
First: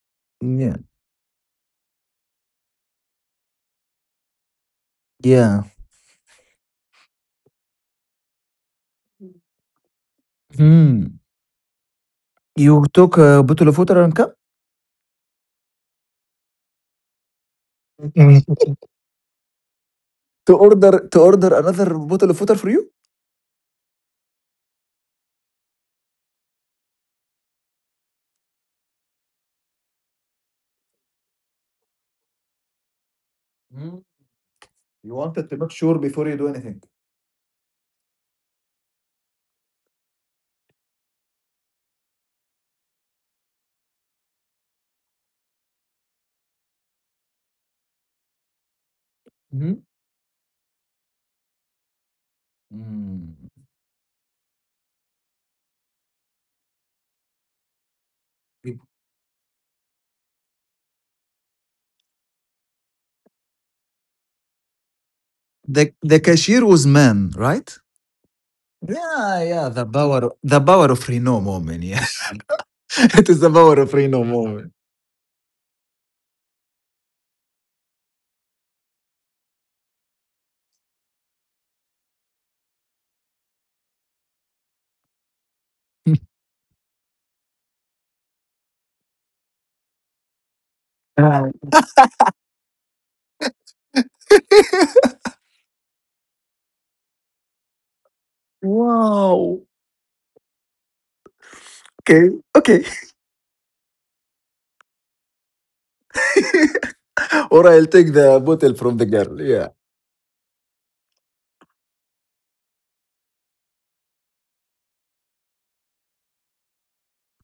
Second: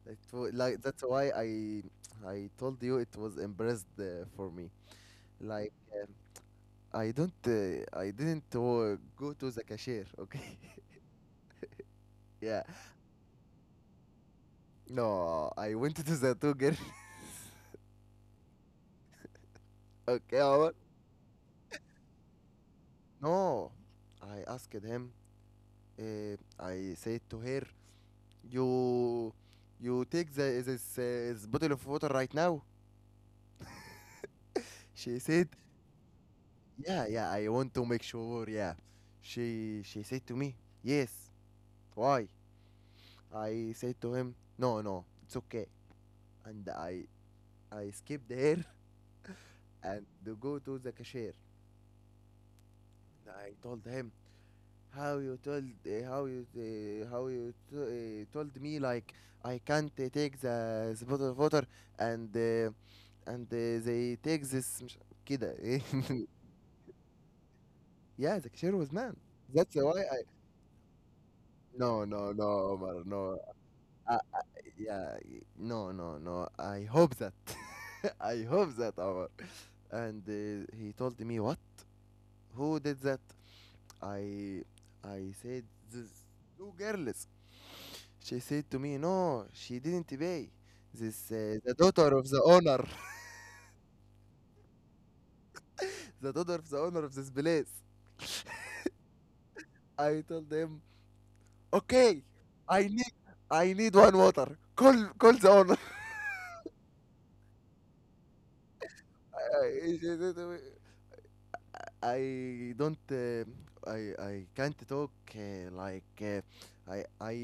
Speaker 1: It wa-
Speaker 2: Yeah.
Speaker 1: like that's why I I told you it was embarrassed uh, for me.
Speaker 2: Yeah.
Speaker 1: Like um, I don't uh, I didn't uh, go to the cashier. Okay.
Speaker 2: Hmm.
Speaker 1: Yeah.
Speaker 2: You took a bottle of water and cup.
Speaker 1: No, I went to the Tugger.
Speaker 2: Mm.
Speaker 1: Okay,
Speaker 2: To
Speaker 1: Omar.
Speaker 2: order to order another bottle of water for you.
Speaker 1: No, I asked him. Uh, I said to her, you you take the this, uh, this bottle of water right now.
Speaker 2: Mm. You
Speaker 1: She said,
Speaker 2: wanted to make sure before you do anything.
Speaker 1: yeah, yeah. I want to make sure. Yeah. She she said to me, yes. Why? I said to him, no, no, it's okay. And I, I skipped her
Speaker 2: Mhm.
Speaker 1: and to go to the cashier.
Speaker 2: Mm.
Speaker 1: I told him, how you told, uh, how you, uh, how you t- uh, told me like I can't uh, take the, the bottle of water and uh, and uh, they take this مش- كده.
Speaker 2: The the cashier was man, right?
Speaker 1: Yeah, the cashier was man,
Speaker 2: Yeah, yeah.
Speaker 1: that's
Speaker 2: The
Speaker 1: why I,
Speaker 2: power, the power of Reno moment. Yeah,
Speaker 1: no no no, Omar,
Speaker 2: it
Speaker 1: no,
Speaker 2: is the power of
Speaker 1: uh,
Speaker 2: Reno moment.
Speaker 1: yeah, no no no, I hope that. I hope that, Omar, and uh, he told me what, who did that. I i said this two girls. She said to me, no, she didn't pay, this
Speaker 2: Wow.
Speaker 1: uh, the daughter of the owner. The daughter of the owner of this place.
Speaker 2: wow.
Speaker 1: I told them, okay,
Speaker 2: Okay.
Speaker 1: I
Speaker 2: Okay.
Speaker 1: need, I need one water. Call, call the owner.
Speaker 2: or I'll take the bottle from the girl. Yeah.
Speaker 1: She said to me, I don't. Uh, I I can't talk uh, like uh, I I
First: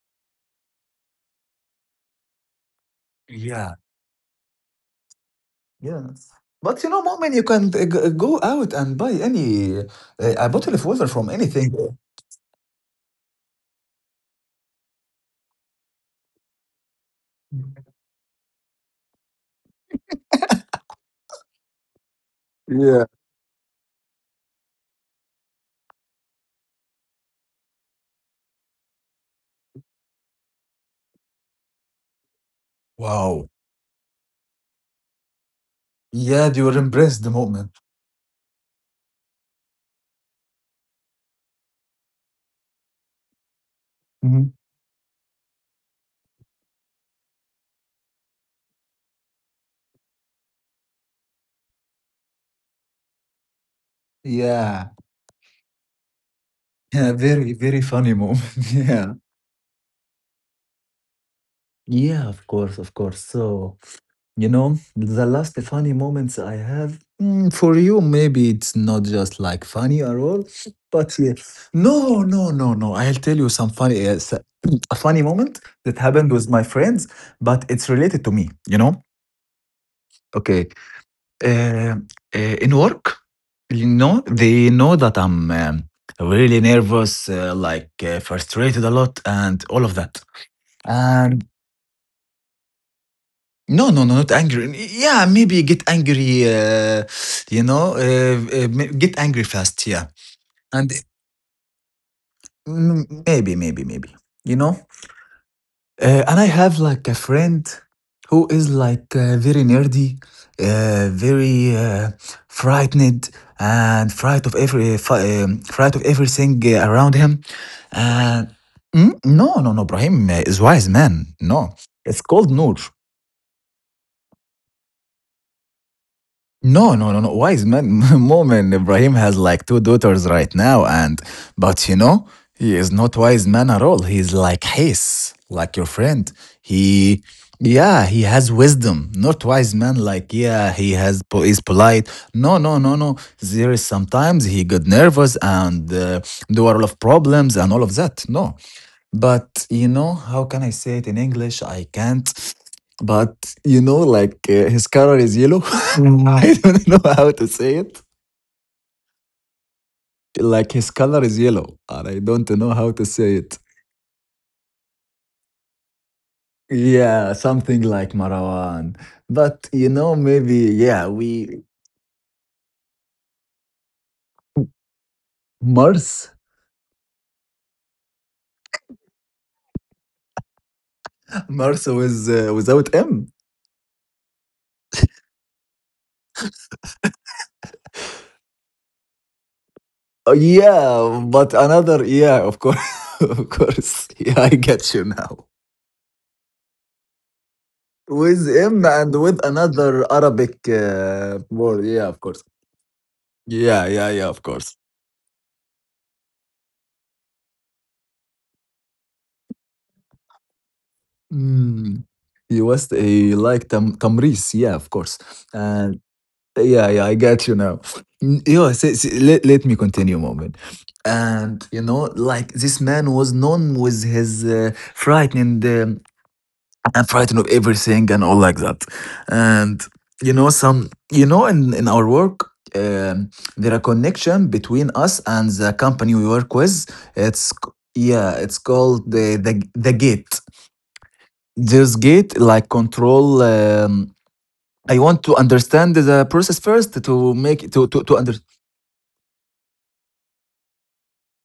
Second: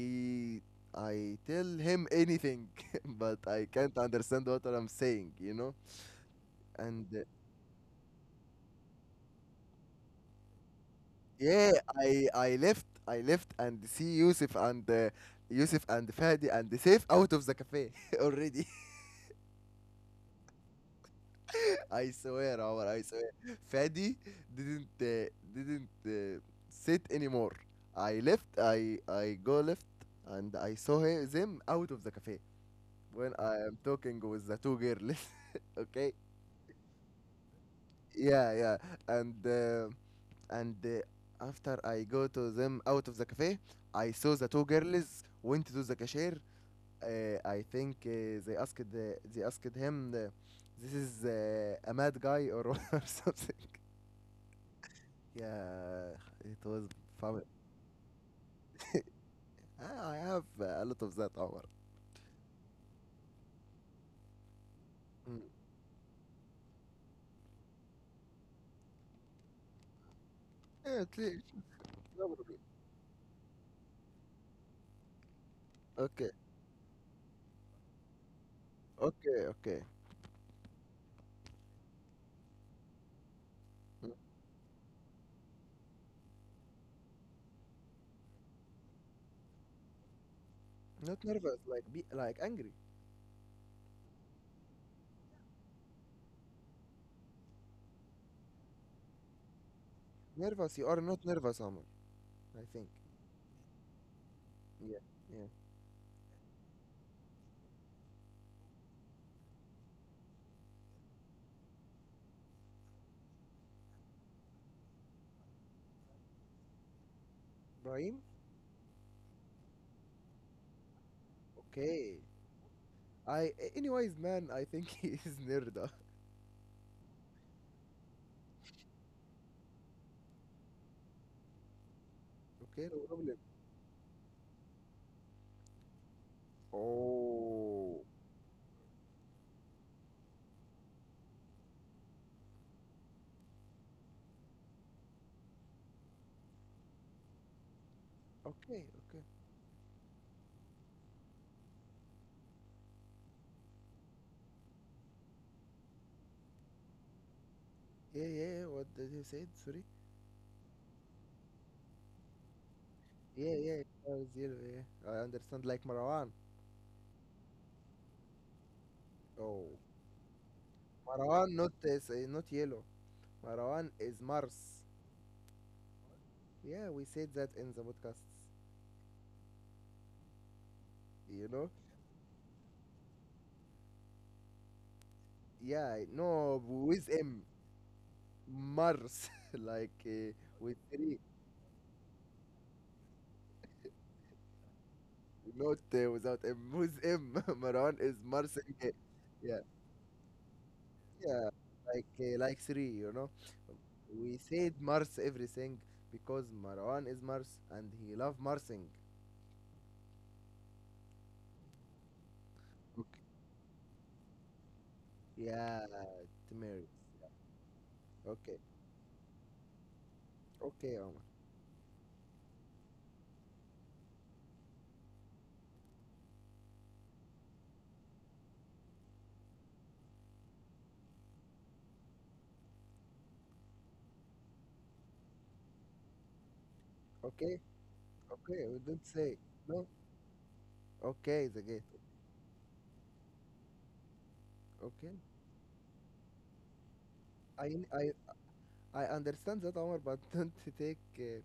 Speaker 1: I tell him anything, but I
Speaker 2: Yeah,
Speaker 1: can't understand what I'm saying. You know.
Speaker 2: yes. But you know,
Speaker 1: And uh,
Speaker 2: moment you can uh, g- go out and buy any uh, a bottle of water from
Speaker 1: yeah,
Speaker 2: anything.
Speaker 1: I I left. I left and see Yusuf and uh, Yusuf and Fadi and Saif out of the cafe already. I swear, Omar, I
Speaker 2: Yeah.
Speaker 1: swear. Fadi didn't uh, didn't uh, sit anymore. I left. I I go left, and I saw him, them out of the cafe when
Speaker 2: Wow.
Speaker 1: I am talking with the two girls. Okay.
Speaker 2: Yeah, you were impressed the moment.
Speaker 1: Yeah, yeah. And uh, and uh, after I go to them out of the cafe, I saw the
Speaker 2: Mhm.
Speaker 1: two girls went to the cashier. Uh, I think uh, they asked the, they asked him, uh, "This is uh, a mad guy or or something."
Speaker 2: Yeah.
Speaker 1: Yeah, it was
Speaker 2: Yeah,
Speaker 1: family.
Speaker 2: very, very funny moment. yeah.
Speaker 1: I I have uh, a lot of that hour.
Speaker 2: Yeah, of course, of course. So you know, the
Speaker 1: Mm.
Speaker 2: last funny moments I have, mm, for you, maybe it's not just like funny at all,
Speaker 1: Yeah,
Speaker 2: but
Speaker 1: it's
Speaker 2: yeah.
Speaker 1: it's
Speaker 2: No,
Speaker 1: no
Speaker 2: no,
Speaker 1: problem.
Speaker 2: no, no. I'll tell you some funny, uh, s- a funny moment that
Speaker 1: Okay,
Speaker 2: happened with my friends, but it's related to me, you know?
Speaker 1: okay, okay.
Speaker 2: Okay. Uh, uh, in work, you
Speaker 1: Mm.
Speaker 2: know, they know that I'm um, really nervous, uh, like uh, frustrated a lot, and all of that.
Speaker 1: Not
Speaker 2: And.
Speaker 1: nervous, like be like angry.
Speaker 2: No, no, no, not angry. Yeah, maybe get angry, uh, you know, uh, uh, ma- get angry fast. Yeah.
Speaker 1: Nervous, you
Speaker 2: And
Speaker 1: are not nervous, Amr. I think.
Speaker 2: mm, maybe, maybe, maybe, you know.
Speaker 1: Yeah, yeah.
Speaker 2: Uh, and I have like a friend who is like uh, very nerdy, uh, very uh, frightened and fright of every fi- um, fright of everything uh, around him.
Speaker 1: Ibrahim,
Speaker 2: And mm, no, no, no, Ibrahim uh, is wise man. No,
Speaker 1: okay.
Speaker 2: it's called Noor.
Speaker 1: I a- anyways, man, I think he is nerd. Uh.
Speaker 2: No, no, no, no. Wise man moment. Ibrahim has like two daughters right now, and but you know, he
Speaker 1: Okay,
Speaker 2: is
Speaker 1: no
Speaker 2: not
Speaker 1: problem.
Speaker 2: wise man at all. He's like his, like your friend. He,
Speaker 1: Oh,
Speaker 2: yeah, he has wisdom. Not wise man. Like yeah, he has po- is polite. No, no, no, no. There is sometimes he got nervous and uh, there were a lot of problems and all of that. No,
Speaker 1: okay, okay.
Speaker 2: but you know how can I say it in English? I can't. But you know, like uh, his color is yellow. I don't know how to say it.
Speaker 1: Yeah, yeah. Yeah, what did you say? Sorry.
Speaker 2: Like his color is yellow, and I don't know how to say
Speaker 1: Yeah,
Speaker 2: it.
Speaker 1: yeah. uh, Zero. Yeah, yeah. I understand. Like Marwan.
Speaker 2: Yeah, something like Marwan.
Speaker 1: Oh.
Speaker 2: But you know, maybe yeah,
Speaker 1: Marwan,
Speaker 2: we
Speaker 1: not is uh, not yellow. Marwan is Mars.
Speaker 2: Mars,
Speaker 1: Yeah, we said that in the podcasts. You know?
Speaker 2: Mars with uh, without M.
Speaker 1: Yeah, no, with M, Mars, like uh,
Speaker 2: Oh,
Speaker 1: with three,
Speaker 2: yeah, but another yeah, of course, of course. Yeah, I get you now.
Speaker 1: not uh, without M. With M, Marwan is
Speaker 2: With
Speaker 1: Mars.
Speaker 2: M
Speaker 1: And
Speaker 2: and with
Speaker 1: yeah,
Speaker 2: another Arabic uh,
Speaker 1: yeah,
Speaker 2: word.
Speaker 1: like
Speaker 2: Yeah, of
Speaker 1: uh,
Speaker 2: course.
Speaker 1: like three. You know,
Speaker 2: Yeah, yeah, yeah,
Speaker 1: we
Speaker 2: of
Speaker 1: said
Speaker 2: course.
Speaker 1: Mars everything because Marwan is Mars and he love Marsing.
Speaker 2: Mm. He was
Speaker 1: Okay.
Speaker 2: a like tam- Tamris. Yeah, of course.
Speaker 1: Yeah,
Speaker 2: And.
Speaker 1: Tamiris.
Speaker 2: Yeah, yeah, I get you now. N-
Speaker 1: Okay,
Speaker 2: Yeah, see, see, let, let me continue a moment.
Speaker 1: okay, Omar.
Speaker 2: And you know, like this man was known with his uh, frightening um, and frightened of everything and all like that. And you know, some you know, in in our work, um, there are connection between us and the company we work with. It's
Speaker 1: Okay.
Speaker 2: c- yeah, it's
Speaker 1: Okay, we don't
Speaker 2: called the
Speaker 1: say
Speaker 2: the
Speaker 1: no.
Speaker 2: the gate.
Speaker 1: Okay, the gate.
Speaker 2: This gate like control. Um, I
Speaker 1: Okay,
Speaker 2: want to understand the process first to make
Speaker 1: I
Speaker 2: to
Speaker 1: I
Speaker 2: to to
Speaker 1: I
Speaker 2: under.
Speaker 1: understand that, Omar, but don't take, uh,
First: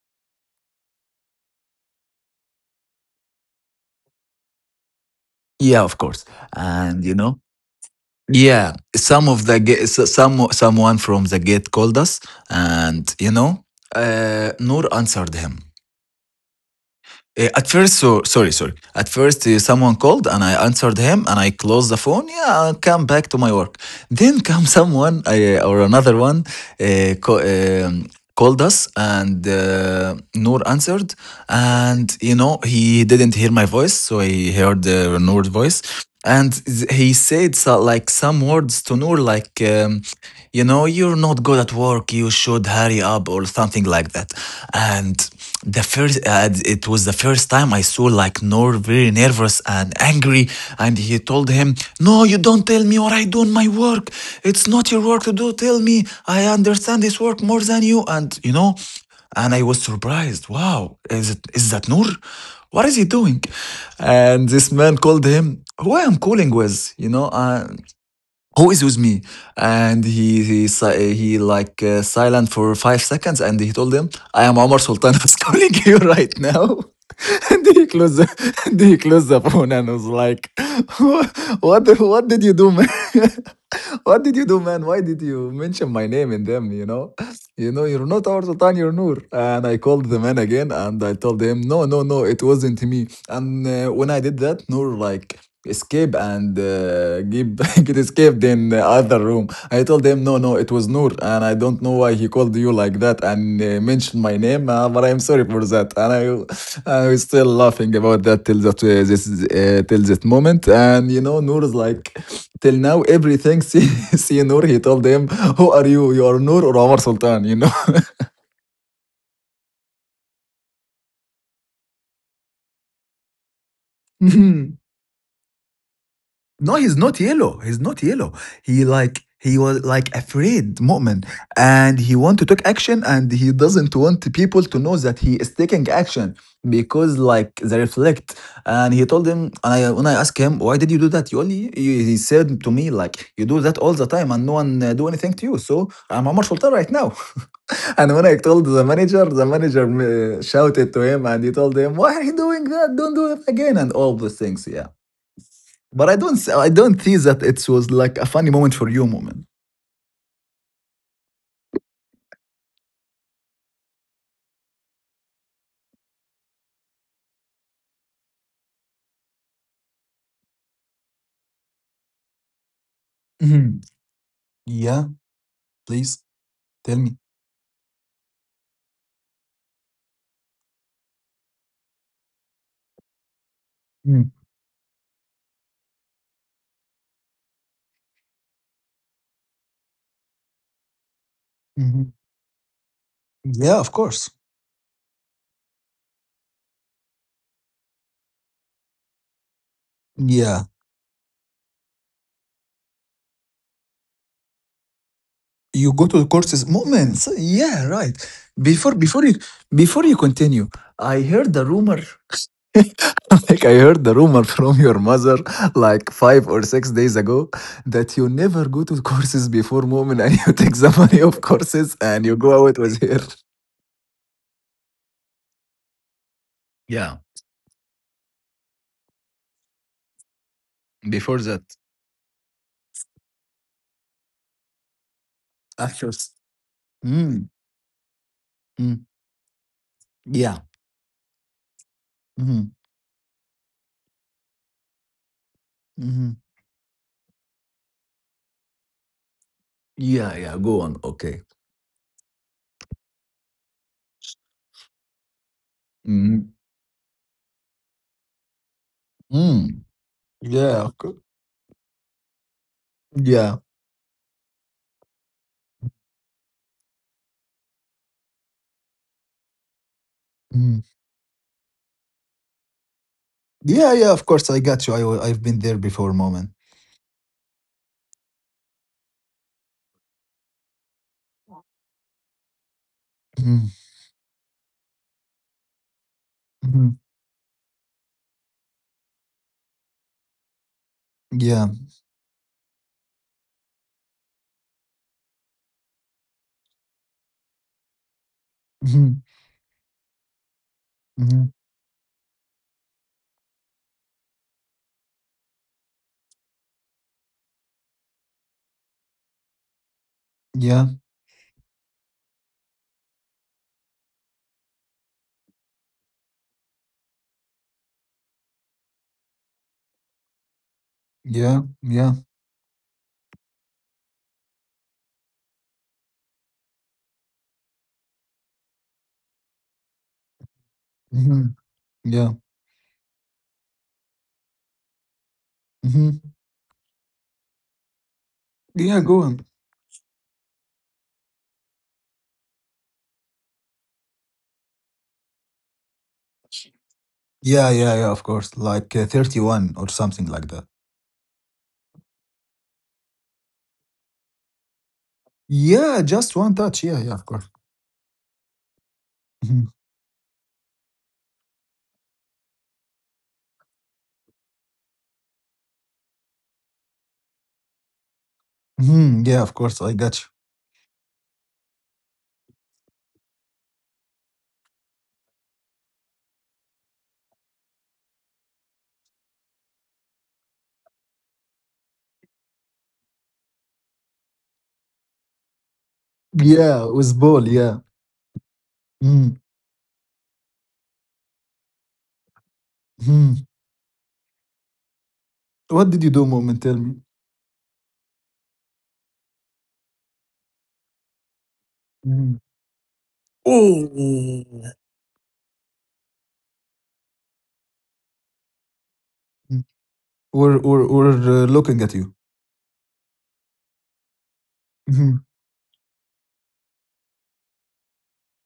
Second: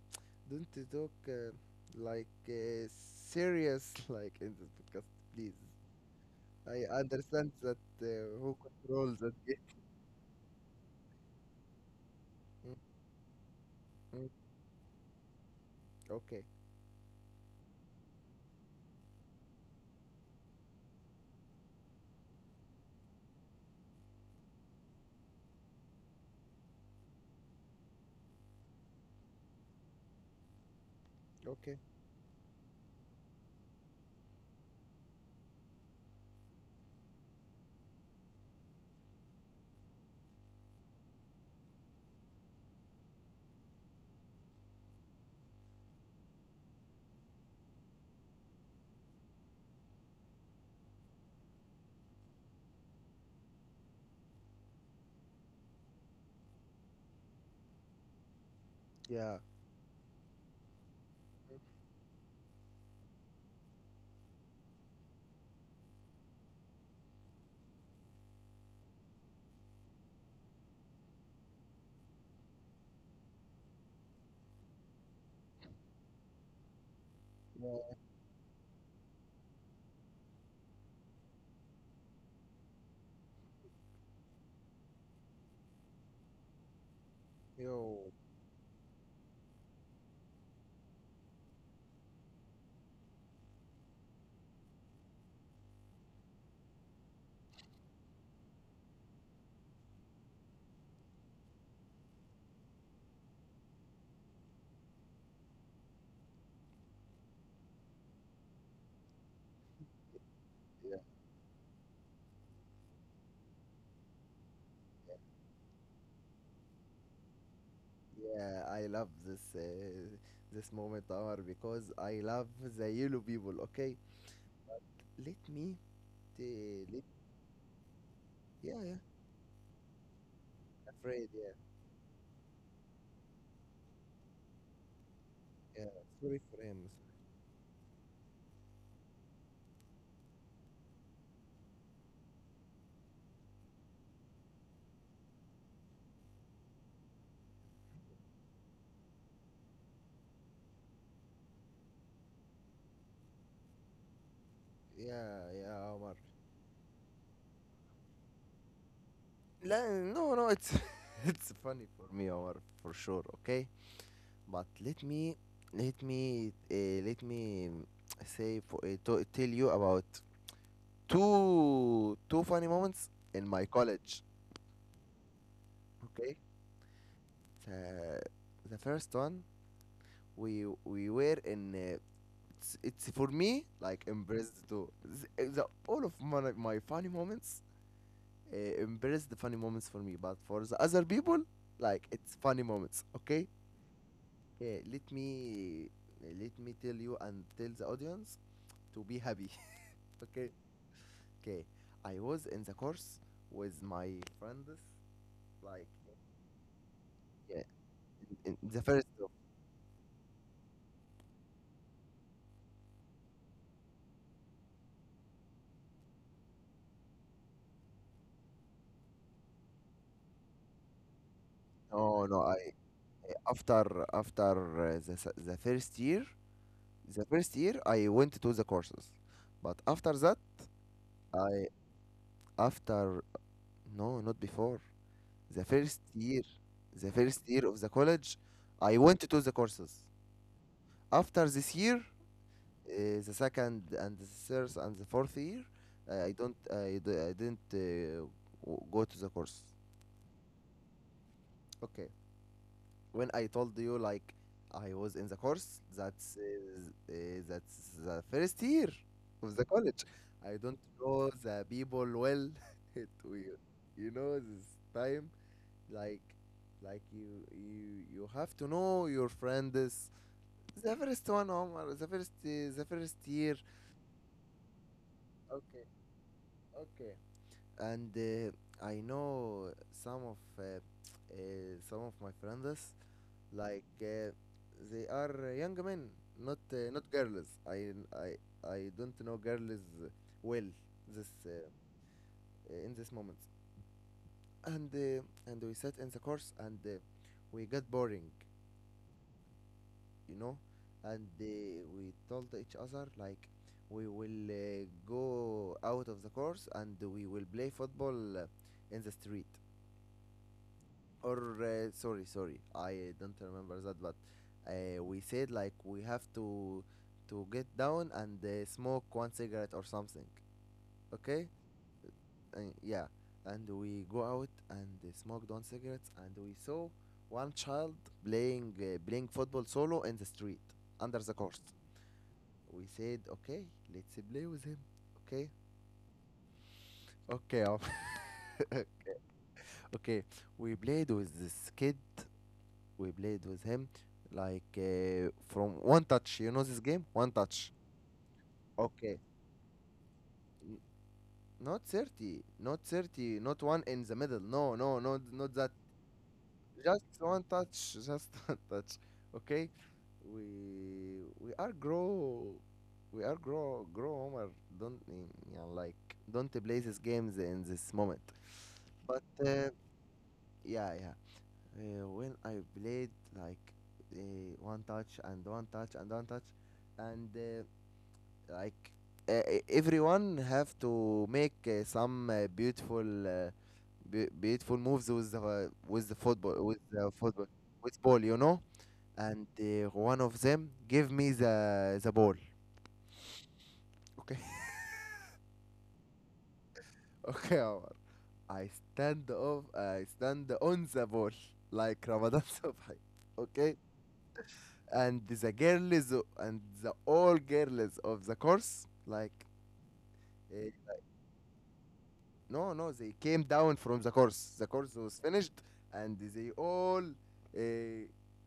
Speaker 1: don't talk uh, like uh, serious like in this podcast, please.
Speaker 2: Yeah, of course.
Speaker 1: I
Speaker 2: And you know,
Speaker 1: understand that uh, who
Speaker 2: yeah,
Speaker 1: controls
Speaker 2: some
Speaker 1: that
Speaker 2: of
Speaker 1: gate.
Speaker 2: the ge- so- some someone from the gate called us,
Speaker 1: Mm,
Speaker 2: and you know,
Speaker 1: mm.
Speaker 2: uh, Noor answered him.
Speaker 1: Okay,
Speaker 2: Uh, at first, so sorry, sorry. At first, uh, someone called and I answered him, and I closed the phone. Yeah, I come back to my work. Then come someone uh, or another one uh, co- um, called us, and uh, Noor answered,
Speaker 1: okay.
Speaker 2: and you know he didn't hear my voice, so he heard uh, Noor's voice, and th- he said so, like some words to Noor, like. Um, you know, you're not good at work, you should hurry up, or something like that. And the first uh, it was the first time I saw like Nor very nervous and angry, and he told him, "No, you don't tell me what I do in my work. It's not your work to do. Tell me, I understand this work more than you, and you know."
Speaker 1: Yeah,
Speaker 2: And I was surprised, wow, is it, is that Noor? What is he doing? And this man called him, who I'm calling with, you know, uh, who is with me? And he he si- he like uh, silent for five seconds, and he told him, "I am Omar Sultan who's calling you right now." and he
Speaker 1: yeah,
Speaker 2: closed the, and he closed the phone and was like, "What what did you do, man? what did you do, man? Why did you mention my name in them? You know, you know,
Speaker 1: yo,
Speaker 2: you're not our Sultan, you're Nur." And I called the man again, and I told him, "No, no, no, it wasn't me." And uh, when I did that, Nur like escape and uh, get, get escaped in the other room. I told him, no, no, it was Noor, and I don't know why he called you like that and uh, mentioned my name, uh, but I'm sorry for that. And I, I was still laughing about that till that uh, this uh, till that moment.
Speaker 1: yeah,
Speaker 2: And you know, Noor is like, till now everything. See, see Noor, he told him, who are you? You are Noor or Omar Sultan? You
Speaker 1: yeah. I love this uh, this moment, Omar, because I love the yellow people. Okay,
Speaker 2: know.
Speaker 1: let me,
Speaker 2: No,
Speaker 1: t-
Speaker 2: he's
Speaker 1: let
Speaker 2: not yellow. He's not yellow.
Speaker 1: yeah,
Speaker 2: He
Speaker 1: yeah.
Speaker 2: like he was like afraid, Mu'min,
Speaker 1: Afraid, yeah.
Speaker 2: and he want to take action, and he doesn't want people to know that he is
Speaker 1: Yeah,
Speaker 2: taking action
Speaker 1: sorry for him.
Speaker 2: because like they reflect. And he told him, and I when I asked him why did you do that, you only he he said to me like you do that all the time, and no one uh, do anything to you. So I'm Omar Sultan right now. And when I told the manager, the manager uh, shouted to him, and he told him, why are you doing that? Don't do it again, and all those things. Yeah.
Speaker 1: Yeah, yeah,
Speaker 2: But
Speaker 1: Omar.
Speaker 2: I don't s- I don't think that it was like a funny moment for you moment.
Speaker 1: La, no, no, it's it's funny for me, Omar, for sure. Okay, but let me let me uh, let me say for uh, to, tell you about two two funny moments in my
Speaker 2: Mhm.
Speaker 1: college.
Speaker 2: Yeah, please
Speaker 1: Okay,
Speaker 2: tell me.
Speaker 1: the, the first one we we were in. Uh, it's, it's for me like
Speaker 2: Mm,
Speaker 1: embraced too. The, the all of my my funny moments uh, embrace the funny moments for me, but for the other people, like
Speaker 2: mhm.
Speaker 1: it's funny moments. Okay,
Speaker 2: Yeah, of course.
Speaker 1: yeah. Let me yeah, let me tell you and tell the audience to be happy. Okay,
Speaker 2: Yeah,
Speaker 1: okay. I was in the course with my friends, like
Speaker 2: you go to the courses moments.
Speaker 1: yeah,
Speaker 2: Yeah, right.
Speaker 1: in, in the
Speaker 2: Before
Speaker 1: first.
Speaker 2: before you before you continue, I heard the rumor. like I heard the rumor from your mother like five or six days ago that you never go to courses before moment, and you take the money of courses and
Speaker 1: No,
Speaker 2: you
Speaker 1: no. I
Speaker 2: go out with her.
Speaker 1: after after uh, the s- the first year,
Speaker 2: Yeah,
Speaker 1: the first year I went to the courses, but after that
Speaker 2: before that.
Speaker 1: I after no not before the first
Speaker 2: After.
Speaker 1: year, the first year of the college, I
Speaker 2: Mm.
Speaker 1: went to the courses.
Speaker 2: Yeah.
Speaker 1: After this year,
Speaker 2: Mhm.
Speaker 1: uh, the second and the third and the fourth year, uh, I
Speaker 2: Mhm.
Speaker 1: don't, I, d- I didn't uh, w- go to the course.
Speaker 2: Yeah, yeah. Go on. Okay.
Speaker 1: Okay. When I told you like I was in the course, that's
Speaker 2: Mm.
Speaker 1: uh, uh, that's the first year of the
Speaker 2: Mm.
Speaker 1: college. I don't
Speaker 2: Yeah. Okay.
Speaker 1: know the people well. It will,
Speaker 2: Yeah.
Speaker 1: you know, this time like like you you you have to know your friends
Speaker 2: Mm.
Speaker 1: the first one Omar the first uh, the first year
Speaker 2: Yeah, yeah. Of course, I got you. I, wa- I've been there
Speaker 1: okay
Speaker 2: before, moment.
Speaker 1: okay and uh, I know some of uh, uh, some of my friends
Speaker 2: Mm.
Speaker 1: like uh, they are young men not
Speaker 2: Hmm.
Speaker 1: uh, not girls I I I don't know girls well this uh,
Speaker 2: Yeah.
Speaker 1: in this moment and uh, and we sat in the course and uh, we got boring
Speaker 2: Hmm.
Speaker 1: you know and uh,
Speaker 2: Hmm.
Speaker 1: we told each other like we will uh, go out of the course and we will play football uh, in the street
Speaker 2: Yeah.
Speaker 1: or uh, sorry sorry I don't remember that but uh, we said like we have to to get down and uh, smoke one cigarette or something okay
Speaker 2: Yeah. Yeah.
Speaker 1: and yeah and we go out and uh, smoked one cigarettes and we saw one child playing uh, playing football solo in the street under the
Speaker 2: Hmm.
Speaker 1: course.
Speaker 2: Yeah.
Speaker 1: We said, okay, let's play with him. Okay,
Speaker 2: Hmm.
Speaker 1: okay, عم.
Speaker 2: Yeah. Go on.
Speaker 1: Okay. We played with this kid. We played with him, like uh, from one touch. You know this game, one
Speaker 2: Yeah.
Speaker 1: touch.
Speaker 2: Yeah. Yeah. Of course, like uh,
Speaker 1: Okay,
Speaker 2: thirty-one or something like that.
Speaker 1: N- not thirty, not thirty, not one in the middle. No, no, no, not that.
Speaker 2: Yeah. Just one touch. Yeah.
Speaker 1: Just
Speaker 2: Yeah. Of
Speaker 1: one
Speaker 2: course.
Speaker 1: touch, just one touch.
Speaker 2: hmm
Speaker 1: Okay, we we are grow, we are grow grow Omar. Don't eh, yeah, like don't play these games in this moment. But
Speaker 2: hmm Yeah. Of
Speaker 1: uh,
Speaker 2: course, I got you.
Speaker 1: yeah, yeah. Uh, when I played like uh, one touch and one touch and one touch, and uh, like uh, e- everyone have to make uh, some uh, beautiful uh, be- beautiful moves with the uh, with the football with
Speaker 2: Yeah.
Speaker 1: the
Speaker 2: With
Speaker 1: football
Speaker 2: ball. Yeah.
Speaker 1: with ball you know
Speaker 2: Mm-hmm.
Speaker 1: and uh, one of them give me the the ball
Speaker 2: Mm-hmm.
Speaker 1: okay
Speaker 2: What did you do, Moment? Tell me.
Speaker 1: okay Omar. I stand off I stand on the ball like
Speaker 2: Mhm.
Speaker 1: Ramadan Subhi okay
Speaker 2: Mm.
Speaker 1: and the girls and the all girls of the course like
Speaker 2: Mm. We're we're
Speaker 1: uh,
Speaker 2: we're uh, looking at you.
Speaker 1: no, no, they came down from the course. The course
Speaker 2: hmm
Speaker 1: was finished, and they all uh,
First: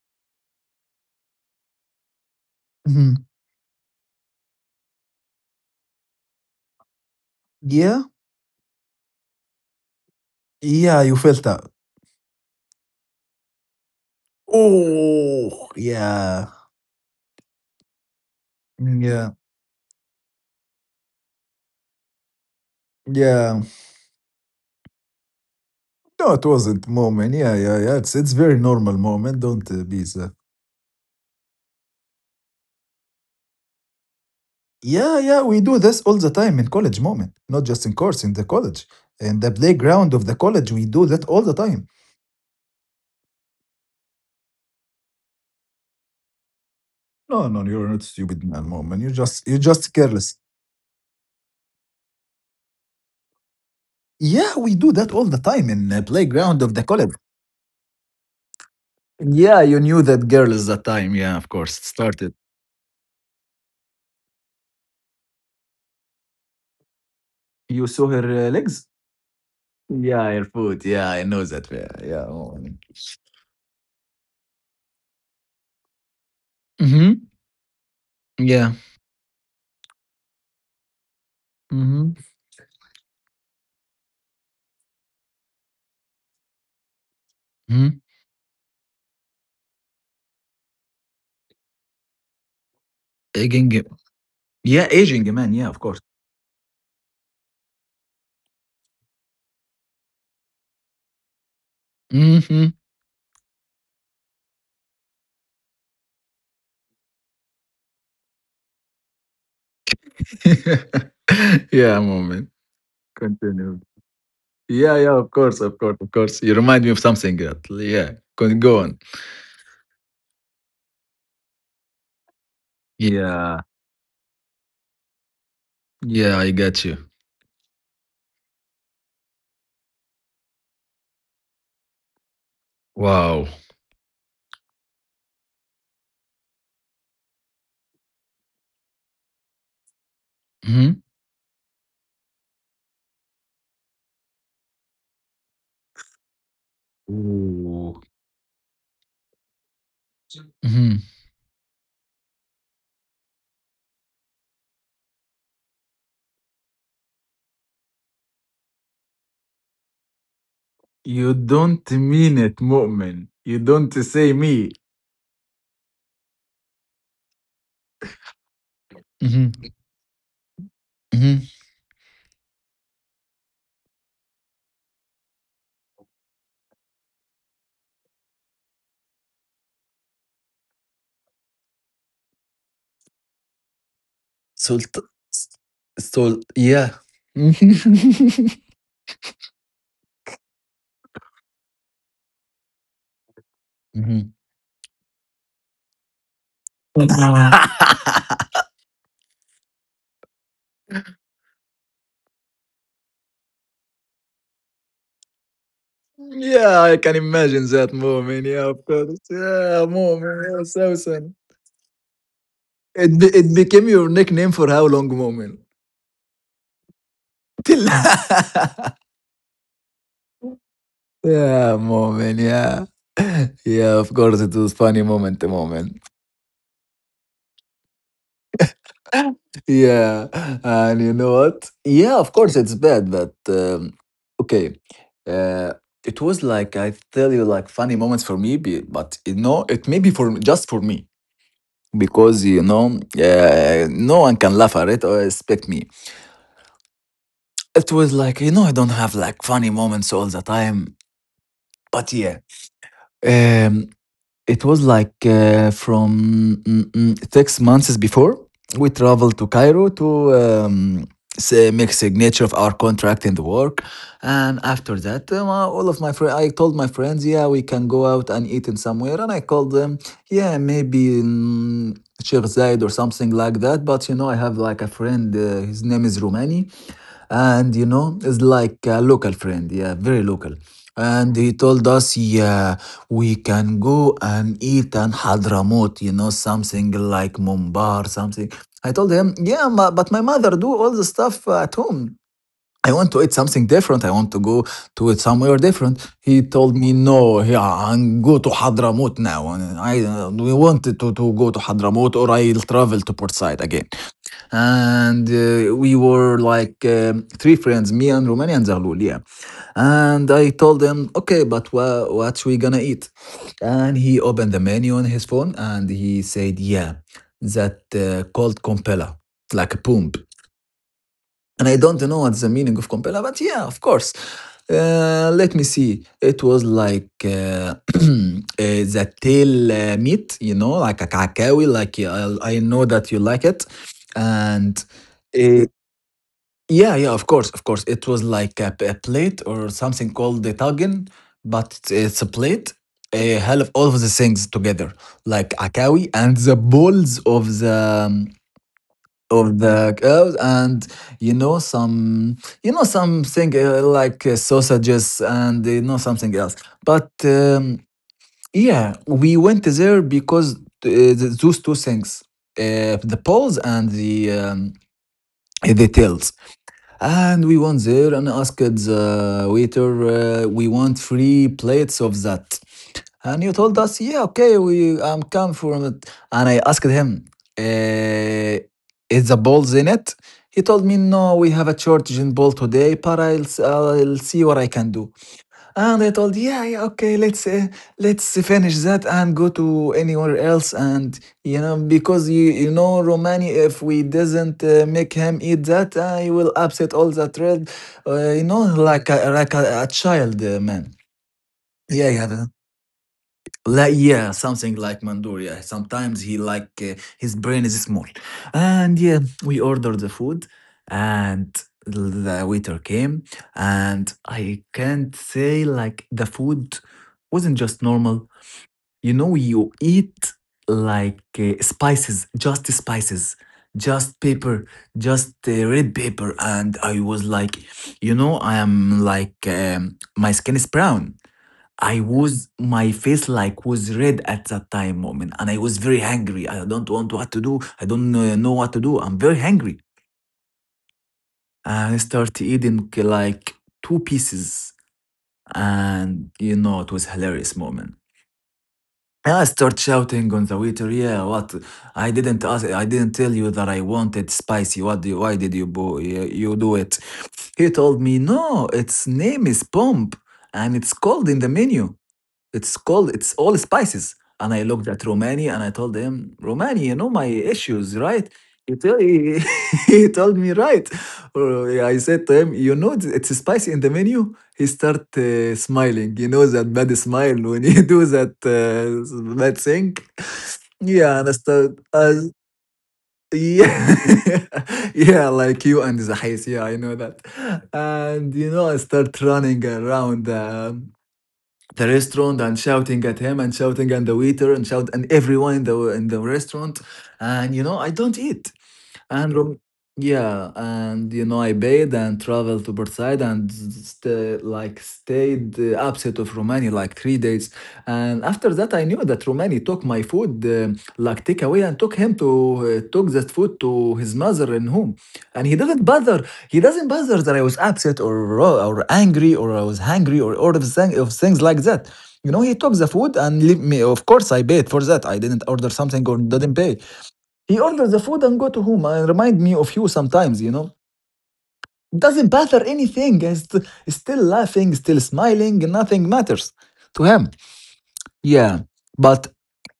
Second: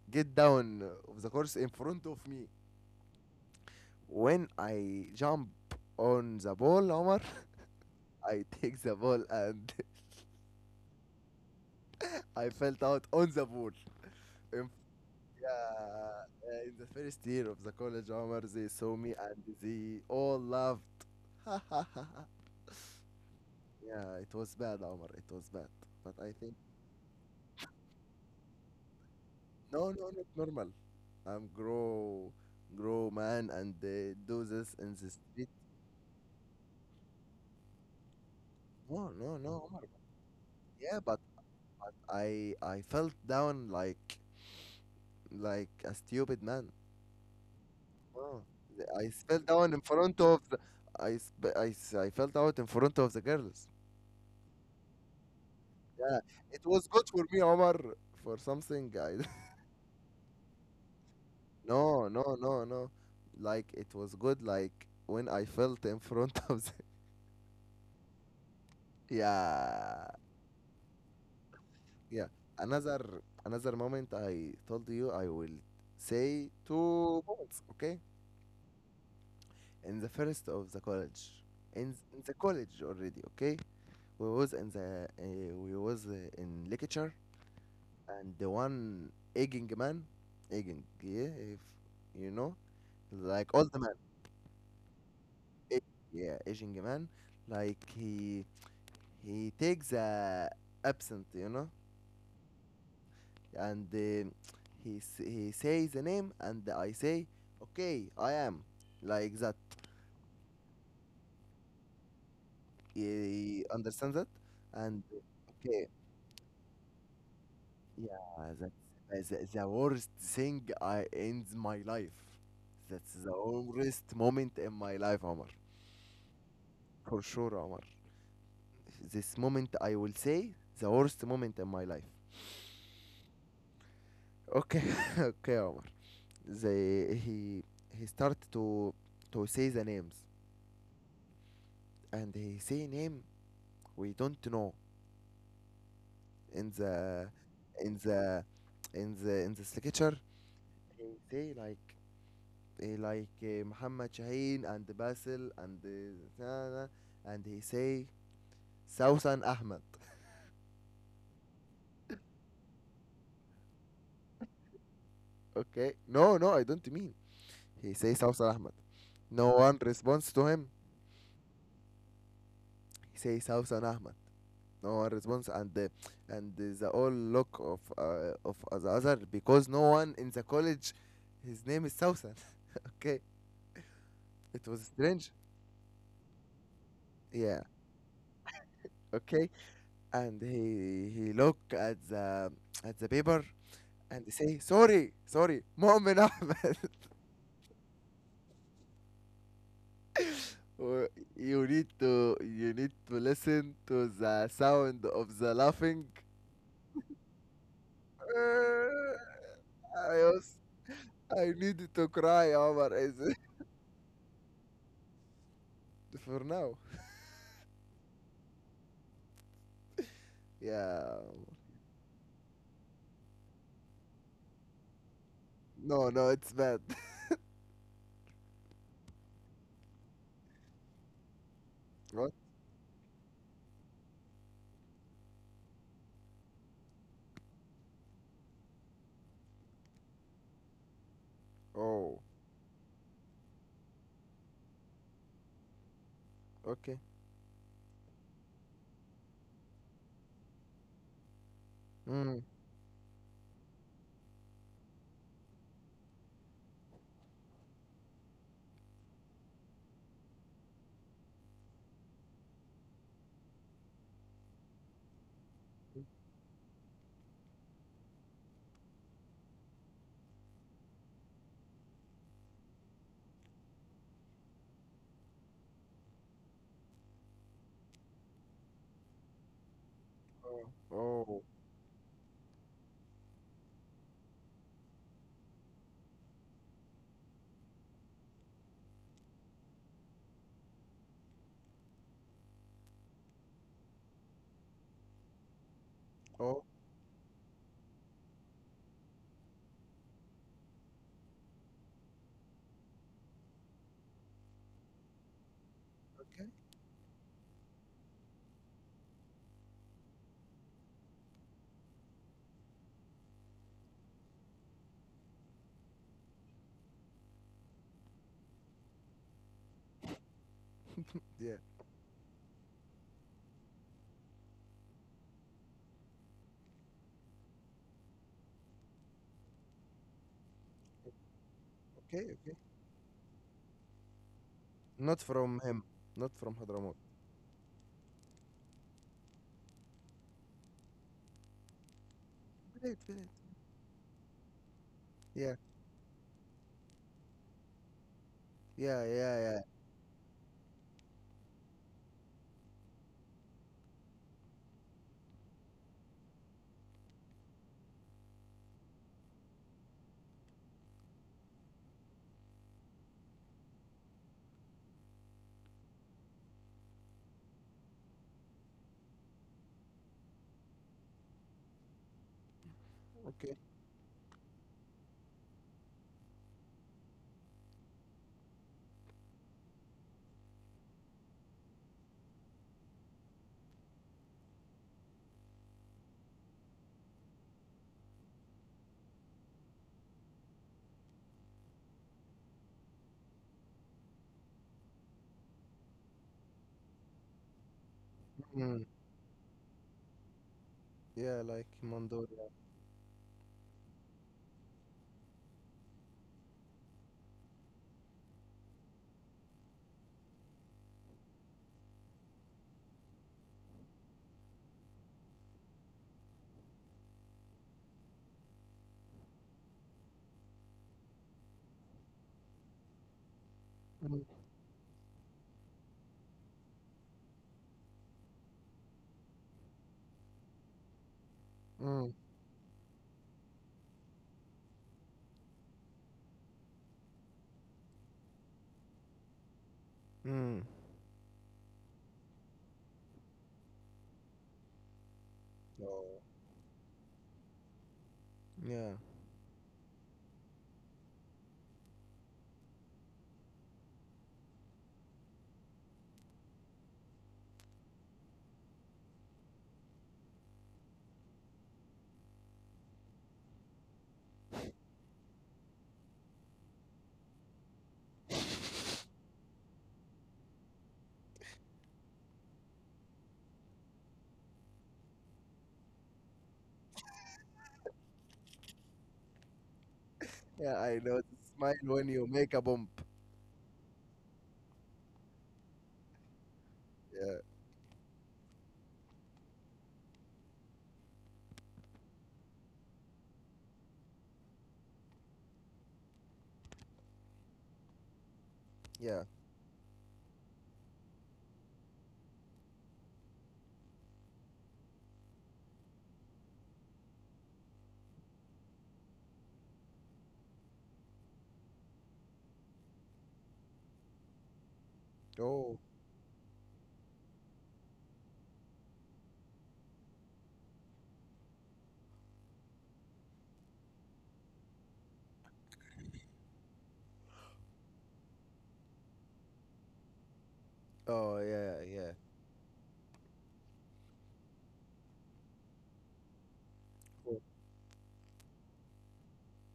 Speaker 1: get down of the course in front of me.
Speaker 2: hmm
Speaker 1: When I jump on the ball, Omar,
Speaker 2: Yeah,
Speaker 1: I take the ball and
Speaker 2: yeah, you felt that.
Speaker 1: I fell out on the ball. In, yeah,
Speaker 2: Oh. Yeah,
Speaker 1: uh, in the first year of the college, Omar, they saw me
Speaker 2: yeah,
Speaker 1: and they all laughed.
Speaker 2: yeah.
Speaker 1: Yeah, it was bad, Omar. It was bad, but I
Speaker 2: No, it
Speaker 1: think
Speaker 2: wasn't moment. Yeah, yeah, yeah. It's it's very normal moment. Don't uh,
Speaker 1: no,
Speaker 2: be
Speaker 1: no, not
Speaker 2: so.
Speaker 1: normal. I'm grow grow man and uh, do this in the
Speaker 2: Yeah, yeah.
Speaker 1: street.
Speaker 2: We do this all the time in college moment, not just in course in the college,
Speaker 1: No, no,
Speaker 2: in the
Speaker 1: no, Omar.
Speaker 2: playground of the college. We
Speaker 1: Yeah,
Speaker 2: do
Speaker 1: but
Speaker 2: that all the time.
Speaker 1: I I felt down like like a stupid man.
Speaker 2: No, no, you're not
Speaker 1: No,
Speaker 2: stupid man
Speaker 1: the-
Speaker 2: moment.
Speaker 1: I
Speaker 2: You
Speaker 1: s- fell
Speaker 2: just you're
Speaker 1: down in
Speaker 2: just
Speaker 1: front
Speaker 2: careless.
Speaker 1: of the I sp- I s- I felt out in front of the girls.
Speaker 2: Yeah, we do that all the time in the
Speaker 1: Yeah,
Speaker 2: playground
Speaker 1: it
Speaker 2: of the
Speaker 1: was good
Speaker 2: college.
Speaker 1: for me, Omar, for something. I
Speaker 2: Yeah, you knew that girl is that time. Yeah, of course. It
Speaker 1: no,
Speaker 2: started.
Speaker 1: no, no, no. Like it was good. Like when I felt in front of the
Speaker 2: You saw her uh, legs?
Speaker 1: yeah.
Speaker 2: Yeah, her foot. Yeah, I know that. Yeah, yeah.
Speaker 1: Yeah.
Speaker 2: Oh,
Speaker 1: Another another moment I told you I will say two
Speaker 2: mm-hmm.
Speaker 1: moments, okay?
Speaker 2: Yeah.
Speaker 1: In the first of the college. In, th-
Speaker 2: Mm-hmm.
Speaker 1: in the college already, okay? We was in the uh, we was uh, in lecture
Speaker 2: Mm-hmm.
Speaker 1: and the one aging man, aging, yeah, if you know, like
Speaker 2: Aging.
Speaker 1: old
Speaker 2: uh,
Speaker 1: man,
Speaker 2: Yeah, aging, man. Yeah, of
Speaker 1: a-
Speaker 2: course.
Speaker 1: yeah, aging man, like he he takes a absent, you know,
Speaker 2: Mm-hmm.
Speaker 1: and uh, he s- he says the name and I say okay I am like that,
Speaker 2: yeah, moment.
Speaker 1: you
Speaker 2: Continue.
Speaker 1: understand that.
Speaker 2: Yeah,
Speaker 1: And
Speaker 2: yeah, of course, of
Speaker 1: okay,
Speaker 2: course, of course. You remind me of something. that- Yeah, Con-
Speaker 1: yeah,
Speaker 2: go on.
Speaker 1: that's the, the worst thing I ends my life. That's the
Speaker 2: Yeah,
Speaker 1: worst moment in my life, Omar.
Speaker 2: yeah, I got you.
Speaker 1: For sure, Omar, this moment I will say the worst moment in my life.
Speaker 2: Wow.
Speaker 1: Okay. okay, Omar. The he he start to to say the names
Speaker 2: Mm-hmm.
Speaker 1: and he say name we don't know in the in
Speaker 2: Ooh.
Speaker 1: the in the in the signature.
Speaker 2: Mhm.
Speaker 1: He say like eh, like eh, Muhammad Shaheen and Basil and eh, na- na- and he say Sausan Ahmed.
Speaker 2: You don't mean it, Mu'min. You don't say me.
Speaker 1: Okay, no, no, I don't mean. He say Sausan Ahmed. No
Speaker 2: Mhm.
Speaker 1: one responds to him.
Speaker 2: Mhm.
Speaker 1: He say Sausan Ahmed. No one responds, and the and the the all look of uh, of the other because no one in the college, his name is Sausan. okay, it was
Speaker 2: Sult.
Speaker 1: strange.
Speaker 2: Sult. Yeah.
Speaker 1: Yeah. Okay. And he he look at the at the paper and
Speaker 2: Mhm.
Speaker 1: say sorry sorry مؤمن أحمد. و- you need to you need to listen to the sound of the laughing.
Speaker 2: Yeah, I can imagine that, Mu'min. Yeah, of course. Yeah,
Speaker 1: I
Speaker 2: Mu'min.
Speaker 1: was,
Speaker 2: Yeah, Sousan.
Speaker 1: I needed to cry, Omar,
Speaker 2: It,
Speaker 1: is
Speaker 2: be,
Speaker 1: it.
Speaker 2: it became your nickname for how long, Mu'min?
Speaker 1: for now,
Speaker 2: Till.
Speaker 1: yeah.
Speaker 2: yeah, Mu'min. Yeah. Yeah, of course, it was funny moment, Mu'min.
Speaker 1: No, no, it's bad.
Speaker 2: yeah, and you know what? Yeah,
Speaker 1: what?
Speaker 2: of course it's bad, but um, okay. Uh, it was like I tell you, like funny moments for me, be- but you know, it may be for just for me
Speaker 1: Oh,
Speaker 2: because you know, uh, no one can laugh at it or expect me.
Speaker 1: okay.
Speaker 2: It was like you know, I don't have like funny moments all the time, but yeah,
Speaker 1: Mm.
Speaker 2: um, it was like uh, from mm, mm, six months before. We traveled to Cairo to um, say, make signature of our contract and work. And after that, um, uh, all of my friends, I told my friends, yeah, we can go out and eat in somewhere. And I called them, yeah, maybe in Sheikh Zayed or something like that. But you know, I have like a friend, uh, his name is Romani, and you know, it's like a local friend, yeah, very local.
Speaker 1: Oh.
Speaker 2: And
Speaker 1: Oh.
Speaker 2: he told us, yeah, we can go and eat and Hadramaut, you know, something like Mumbar, something. I told him, yeah, ma- but my mother do all the stuff uh, at home. I want to eat something different. I want to go to it somewhere different. He
Speaker 1: Oh,
Speaker 2: told me, no, yeah, I'm go to Hadramut now. And I uh, we wanted to, to go to Hadramut, or I'll travel to Port Said again and uh, we were
Speaker 1: okay.
Speaker 2: like um, three friends, me and Romanian Zahlul, yeah. And I told him, okay, but wha- what we gonna eat? And he opened the menu on his phone and he said, yeah, that uh, called compella, like a boom.
Speaker 1: Yeah.
Speaker 2: And I don't know what's the meaning of Compella, but yeah, of course. Uh, let me see. It was like uh, uh, the tail uh, meat, you know, like a kakawi. Like
Speaker 1: Okay.
Speaker 2: yeah, I,
Speaker 1: Okay.
Speaker 2: I know that you like it, and
Speaker 1: Not from
Speaker 2: uh,
Speaker 1: him. Not from
Speaker 2: yeah,
Speaker 1: Hadramaut.
Speaker 2: yeah, of course, of course. It was like a a plate or something called the tagin, but it's, it's a plate.
Speaker 1: Great, great.
Speaker 2: A hell of all of the things together, like
Speaker 1: Yeah.
Speaker 2: akawi and the balls of the um,
Speaker 1: Yeah, yeah,
Speaker 2: of
Speaker 1: yeah.
Speaker 2: the cows and you know some you know something uh, like uh, sausages and you know something else but um, yeah we went there because uh, th- those two things uh, the paws and the um, the tails and we went there and asked the waiter, uh, we want three plates of that. And you
Speaker 1: Okay.
Speaker 2: told us, yeah, okay, we I'm come from it. And I asked him, uh, is the balls in it? He told me, no, we have a shortage in ball today, but I'll, s- I'll see what I can do. And I told, yeah, yeah, okay, let's uh, let's finish that and go to anywhere else. And you know, because you you know, Romani, if we doesn't uh, make him eat that, uh, he will upset all the thread. Uh, you know,
Speaker 1: Mm.
Speaker 2: like a, like a, a child, uh, man.
Speaker 1: Yeah, like
Speaker 2: Yeah,
Speaker 1: Mandora.
Speaker 2: yeah. Like, yeah, something like Mandoria. Sometimes he like uh, his brain is small, and yeah, we ordered the food, and the waiter came, and I can't say like the food wasn't just normal. You know, you eat like uh, spices, just spices, just
Speaker 1: Mm.
Speaker 2: pepper, just uh, red pepper. And I was like, you know, I am like, um, my skin is brown. I
Speaker 1: Mm.
Speaker 2: was, my face like was red at that time moment. And I was very hungry. I don't want what to do. I don't uh, know what to do. I'm very hungry.
Speaker 1: Mm.
Speaker 2: And I started eating like two pieces.
Speaker 1: Oh.
Speaker 2: And, you know, it was hilarious moment.
Speaker 1: Yeah.
Speaker 2: I start shouting on the waiter, yeah, what? I didn't ask, I didn't tell you that I wanted spicy. What do you, why did you, bo- you you do it? He told me, no, its name is Pomp and it's called in the menu. It's called it's all spices. And I looked at Romani and I told him, Romani, you know my issues, right? He, tell, he, he told me, right. Or I said to him, you know, it's spicy in the menu. He start uh, smiling. You know that bad smile when you do that uh, bad thing.
Speaker 1: Yeah, I
Speaker 2: Yeah,
Speaker 1: know.
Speaker 2: and I
Speaker 1: The
Speaker 2: start,
Speaker 1: smile when
Speaker 2: uh,
Speaker 1: you make a bump.
Speaker 2: yeah, yeah, like you and the Zahis. Yeah, I know that.
Speaker 1: Yeah.
Speaker 2: And you know, I start running around. Uh, the restaurant and shouting at him and shouting at the waiter and shout and everyone in the in the restaurant and you know I don't eat
Speaker 1: Yeah.
Speaker 2: and Rom- yeah, and you know, I paid and traveled to Bursaid and st- like stayed uh, upset of Romania like three days. And after that, I knew that Romani took my food uh, like take away and took him to uh, took that food to his mother in home. And he
Speaker 1: Oh.
Speaker 2: didn't bother. He doesn't bother that I was upset or ro- or angry or I was hungry or all of, thing- of things like that. You know, he took the food and leave me. Of course, I paid for that. I didn't order something or didn't pay. He orders the food and go to home and remind me of you sometimes, you know.
Speaker 1: Oh, yeah, yeah.
Speaker 2: Doesn't bother anything. He's st- still laughing, still smiling. Nothing matters to him.
Speaker 1: Cool.
Speaker 2: Yeah, but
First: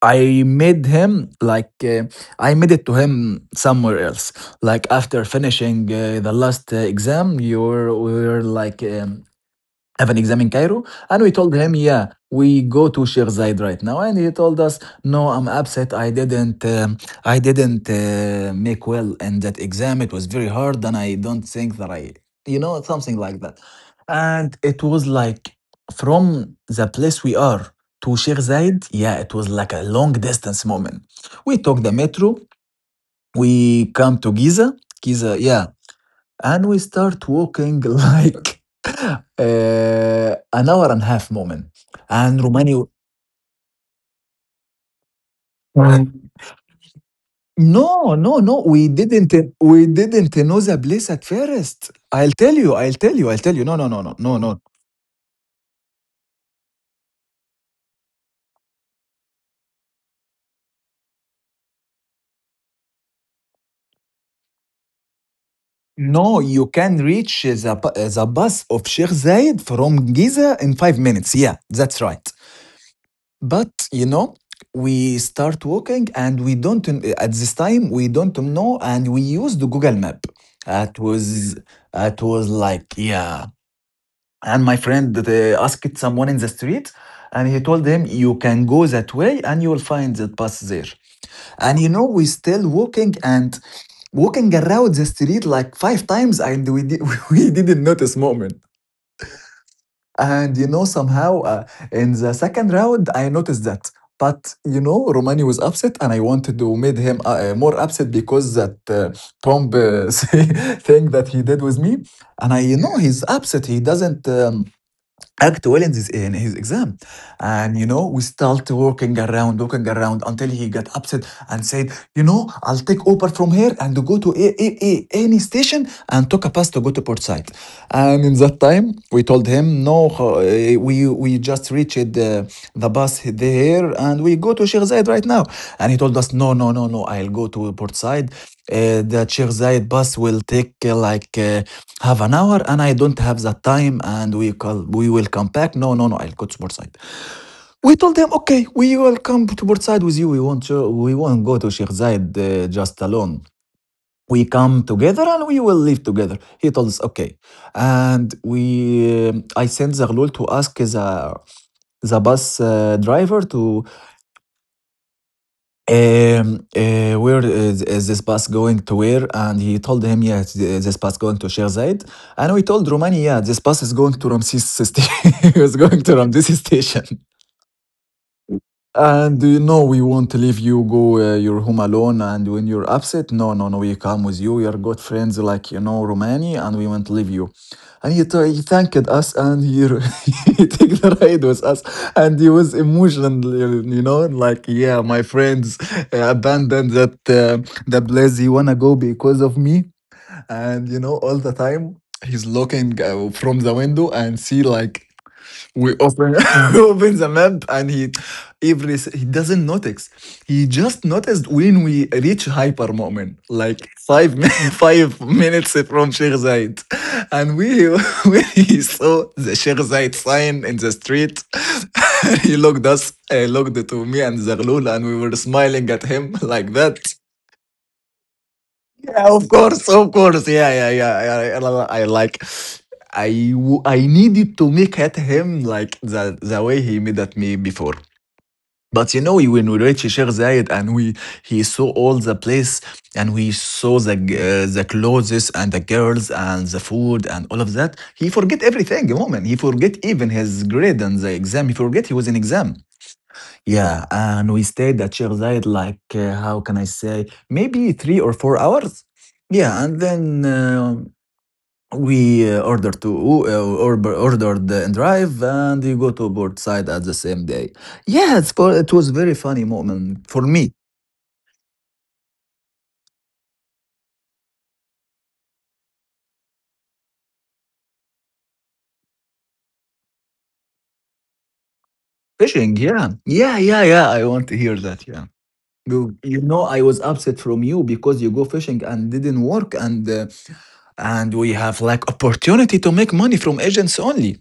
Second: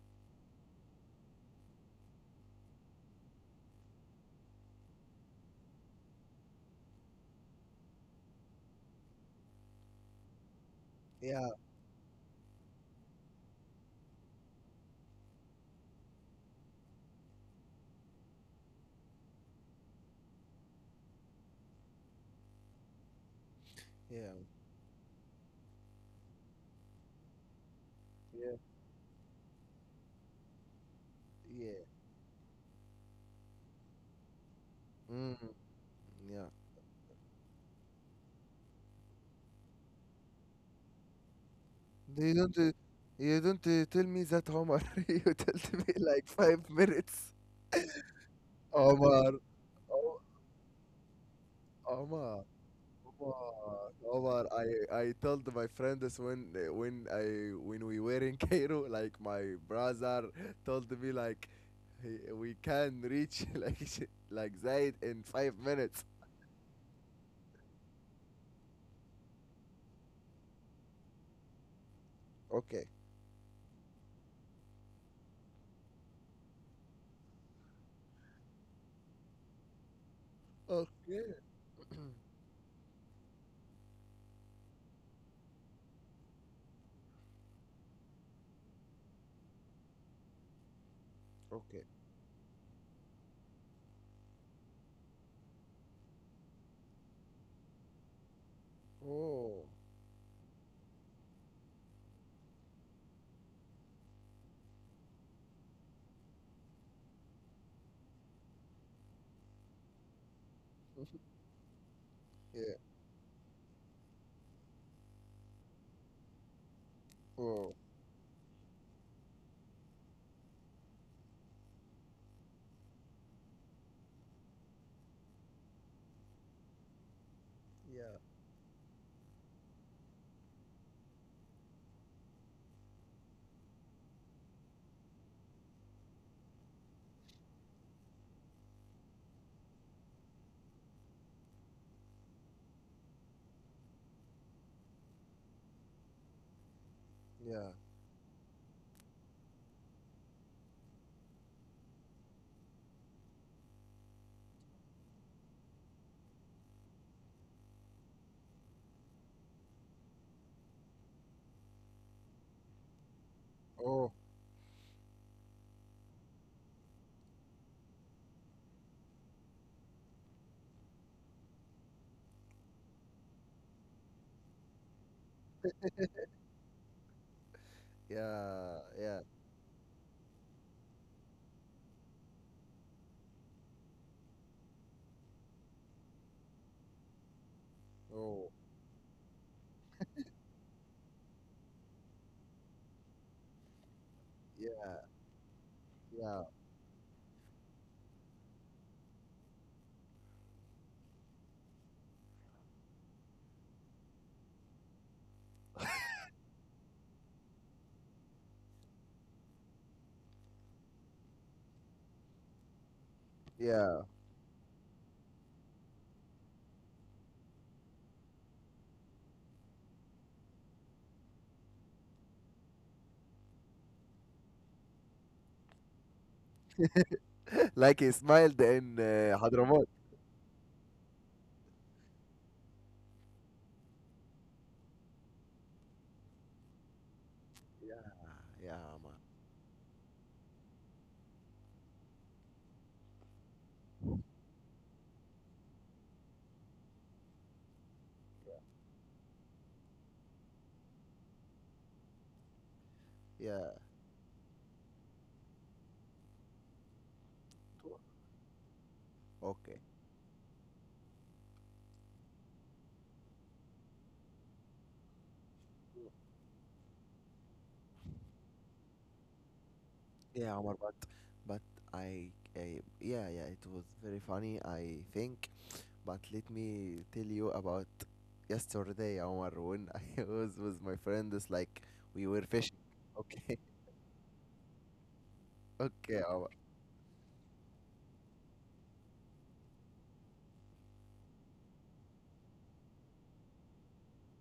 Speaker 2: I made him like uh, I made it to him somewhere else. Like after finishing uh, the last uh, exam, you were, we were like um, have an exam in Cairo. And we
Speaker 1: Yeah,
Speaker 2: told him, yeah, we go to Sheikh Zayed right now. And he told us, no, I'm upset. I didn't, um, I didn't uh, make well in that exam. It was very hard. And I don't think that I, you know, something like that.
Speaker 1: yeah,
Speaker 2: And it was like from the place we are to Sheikh
Speaker 1: yeah,
Speaker 2: Zayed, yeah, it was like a long distance moment. We
Speaker 1: yeah.
Speaker 2: took the metro. We come to Giza.
Speaker 1: Mm.
Speaker 2: Giza, yeah,
Speaker 1: Yeah.
Speaker 2: and we start walking like uh, an hour and a half moment
Speaker 1: They
Speaker 2: and
Speaker 1: don't. uh,
Speaker 2: romani
Speaker 1: You don't uh, tell me that, Omar. you tell me like five minutes.
Speaker 2: no no no we didn't
Speaker 1: Omar.
Speaker 2: we
Speaker 1: Oh,
Speaker 2: didn't know the place at first i'll
Speaker 1: Omar.
Speaker 2: tell you i'll tell you I'll
Speaker 1: Omar,
Speaker 2: tell you no no no no no
Speaker 1: Omar,
Speaker 2: no
Speaker 1: I I told my friends when when I when we were in Cairo, like my brother told me like he, we can reach like sh- like Zaid in five minutes.
Speaker 2: no you can reach the, bu- the bus of sheikh zayed from giza in five minutes yeah that's right.
Speaker 1: Okay.
Speaker 2: But you know, we start walking and we don't, at this time, we don't know. And we use the Google Map. It
Speaker 1: Okay.
Speaker 2: was, it was like, yeah. And my friend uh, asked someone in the street and he told him, you can go that way and you will find that bus there. And
Speaker 1: Okay.
Speaker 2: you know, we still walking and walking around the street like five times and we, di- we didn't notice moment.
Speaker 1: Oh.
Speaker 2: And you know, somehow uh, in the second round, I noticed that. But you know, Romani was upset, and I wanted to make him uh, uh, more upset because that uh, Trump uh, thing that he did with me. And I,
Speaker 1: Yeah.
Speaker 2: you know, he's upset. He doesn't um, act well in his exam,
Speaker 1: Oh.
Speaker 2: and you know, we start walking around walking around until he got upset and said, you know, I'll take Uber from here and go to a, a, a, any station and took a bus to go to port side
Speaker 1: Yeah.
Speaker 2: and in that time we told him no, uh, we we just reached uh, the bus there and we go to Sheikh Zayed right now. And he told us, no, no, no, no, I'll go to port side uh, The Sheikh Zayed bus will take, uh, like uh, have an hour, and I don't have that time, and we call, we will come back. No, no, no, I'll go to Portside.
Speaker 1: Yeah.
Speaker 2: We told them, okay, we will come to Portside with you. We won't uh, we won't go to Sheikh Zayed uh, just alone. We come together and we will live together. He told us, okay. And we um, I sent Zaghlul to ask the the bus uh, driver to,
Speaker 1: Oh.
Speaker 2: Um, uh, where is, is this bus going to, where? And he told him, yeah, it's, uh, this bus going to Sheikh Zayed. And we told Romani, yeah, this bus is going to Ramses station. It was going to Ramses station.
Speaker 1: Yeah. Yeah.
Speaker 2: And you know, we won't leave you go, uh, you home alone, and when you're upset, no, no, no, we come with you, we are good friends, like, you know, Romani, and we won't leave you. And he, t-
Speaker 1: Oh.
Speaker 2: he thanked us, and he, r- he took the ride with us. And he was emotional, you know, like,
Speaker 1: Yeah.
Speaker 2: yeah, my friends uh,
Speaker 1: Yeah.
Speaker 2: abandoned that, uh, the place he wanna go because of me. And you know, all the time he's looking, uh, from the window and see, like, we open we open the map, and he, every s- he doesn't notice. He just noticed when we reach hyper moment, like
Speaker 1: Yeah.
Speaker 2: five min- five minutes from Sheikh Zayed. And we when he saw the Sheikh Zayed sign in the street, he looked us, uh, looked to me and Zaghloul, and we were smiling at him like that.
Speaker 1: Like he smiled in
Speaker 2: Yeah,
Speaker 1: uh,
Speaker 2: of
Speaker 1: Hadramaut.
Speaker 2: course, of course. Yeah, yeah, yeah. Yeah. I, I, I like. I w- I needed to make at him like the the way he made at me before.
Speaker 1: Yeah. Yeah, man.
Speaker 2: But you know, when we reached Sheikh Zayed and we he saw all the place, and we saw the g- uh, the clothes and the girls and the food and all of that, he forget everything. Moment, he forget even his grade and the exam. He forget he was in exam.
Speaker 1: Yeah.
Speaker 2: Yeah, and we stayed at Sheikh Zayed like, uh, how can I say, maybe three or four hours.
Speaker 1: Okay.
Speaker 2: Yeah, and then um, we uh, ordered to oo- uh, orb- ordered the and drive, and you go to board side at the same day. Yeah, it's for, it was very funny moment for
Speaker 1: Yeah,
Speaker 2: me.
Speaker 1: Omar, but but I, I yeah, yeah, it was very funny, I think. But let me tell you about yesterday, Omar, when I was with my friends, like we were fishing.
Speaker 2: Fishing, yeah,
Speaker 1: Okay.
Speaker 2: yeah, yeah, yeah. I want to hear that. Yeah, you,
Speaker 1: okay,
Speaker 2: you
Speaker 1: Omar.
Speaker 2: know, I was upset from you because you go fishing and didn't work, and uh, and we have, like, opportunity to make money from agents only.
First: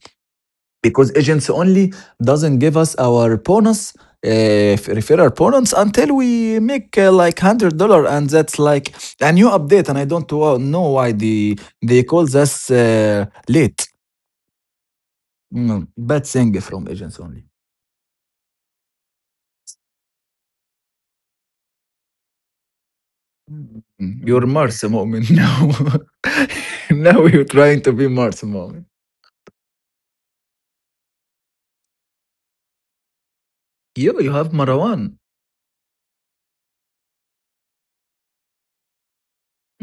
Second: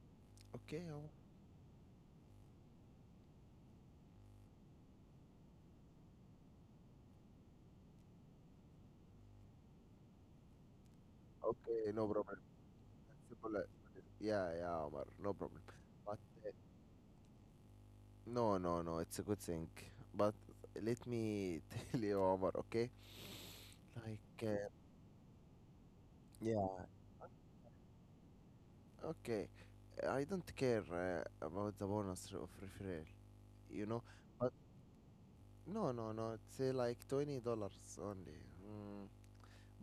Speaker 1: Okay,
Speaker 2: Because
Speaker 1: Omar.
Speaker 2: agents only doesn't give us our bonus, uh, f- referral bonus, until we make, uh, like, hundred dollar, and that's like a new update, and I don't wa- know why the
Speaker 1: Okay,
Speaker 2: they
Speaker 1: no
Speaker 2: call
Speaker 1: problem.
Speaker 2: us uh,
Speaker 1: Simple, uh,
Speaker 2: late.
Speaker 1: yeah, yeah, Omar, no problem.
Speaker 2: Mm,
Speaker 1: but
Speaker 2: bad
Speaker 1: uh,
Speaker 2: thing from agents only.
Speaker 1: no, no, no, it's a good thing. But let me tell you, Omar. Okay,
Speaker 2: Mm, you're
Speaker 1: like uh,
Speaker 2: Mars moment now.
Speaker 1: yeah.
Speaker 2: Now you're trying to be Mars moment.
Speaker 1: Okay, I don't care uh, about the bonus of referral, you know.
Speaker 2: You you have
Speaker 1: But
Speaker 2: Marwan.
Speaker 1: no, no, no, it's uh, like twenty dollars only. Mm.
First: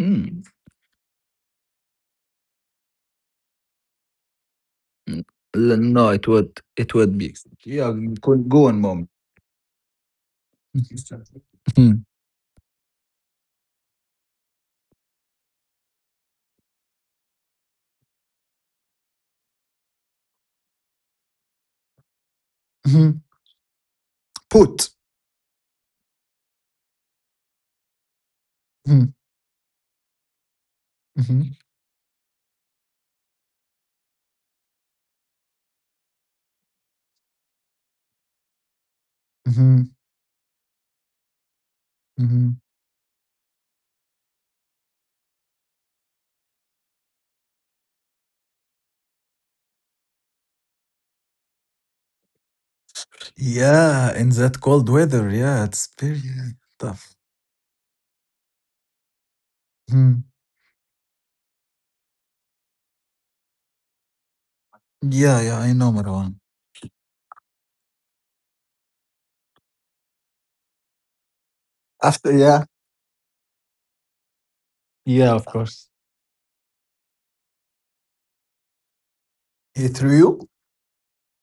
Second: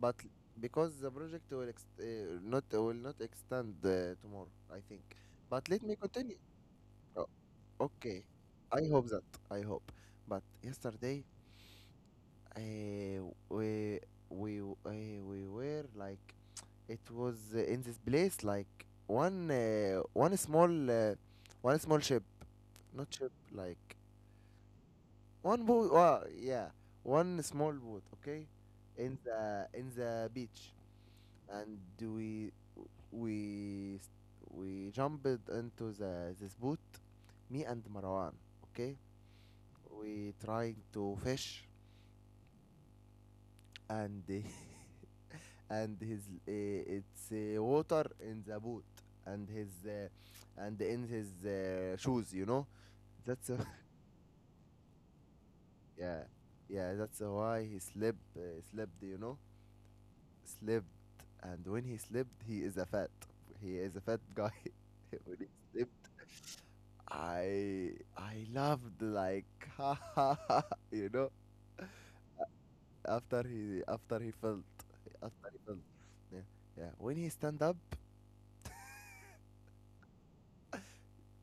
Speaker 1: But because the project will ex- uh, not will not extend uh, tomorrow, I think.
Speaker 2: mm.
Speaker 1: But
Speaker 2: L-
Speaker 1: let me
Speaker 2: no, it
Speaker 1: continue.
Speaker 2: would it would
Speaker 1: Oh,
Speaker 2: be... yeah,
Speaker 1: okay,
Speaker 2: go go on,
Speaker 1: I hope
Speaker 2: mom.
Speaker 1: that. I hope. But yesterday, uh, we we uh, we were like, it was uh, in this place like one uh, one small uh, one small ship. Not
Speaker 2: Mm.
Speaker 1: ship, like
Speaker 2: Put.
Speaker 1: one boat. Well, yeah, one small boat. Okay,
Speaker 2: Mhm,
Speaker 1: in the in the beach,
Speaker 2: mhm,
Speaker 1: and we we s- we jumped into the this boat. Me and Marwan. Okay,
Speaker 2: mhm,
Speaker 1: we trying to fish,
Speaker 2: mhm.
Speaker 1: and and his uh, it's uh, water in the boat, and his uh, and in his uh, shoes, you know, that's uh,
Speaker 2: Yeah, in that cold weather. Yeah, it's
Speaker 1: yeah,
Speaker 2: very
Speaker 1: yeah,
Speaker 2: tough.
Speaker 1: that's why he slept uh, slept, you know,
Speaker 2: Mhm.
Speaker 1: slept. And when he slept, he is a fat he is a fat guy. when
Speaker 2: Yeah,
Speaker 1: he
Speaker 2: yeah, I
Speaker 1: slept,
Speaker 2: know, Marwan.
Speaker 1: i I loved like ha ha ha, you know.
Speaker 2: After, yeah.
Speaker 1: After he, after he felt,
Speaker 2: Yeah, of
Speaker 1: after he felt,
Speaker 2: course.
Speaker 1: yeah, yeah, when he stand up.
Speaker 2: He threw you?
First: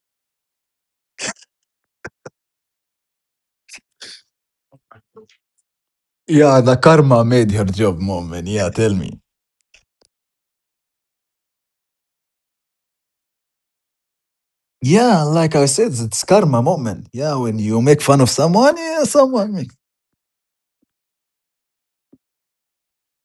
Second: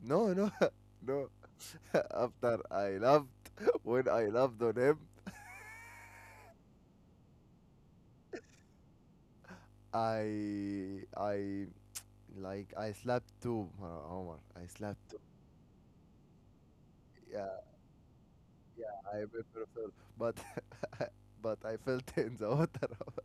Speaker 1: No, no, no. after I loved, when I loved on him.
Speaker 2: Yeah, the karma made her job, moment. Yeah, tell me.
Speaker 1: I I Like I slept too, Omar. Omar, I slept too.
Speaker 2: Yeah, like I said, it's karma moment. Yeah, when
Speaker 1: Yeah.
Speaker 2: you make fun of someone,
Speaker 1: Yeah,
Speaker 2: yeah,
Speaker 1: I
Speaker 2: someone
Speaker 1: prefer
Speaker 2: makes.
Speaker 1: Thor, but but I felt in the water.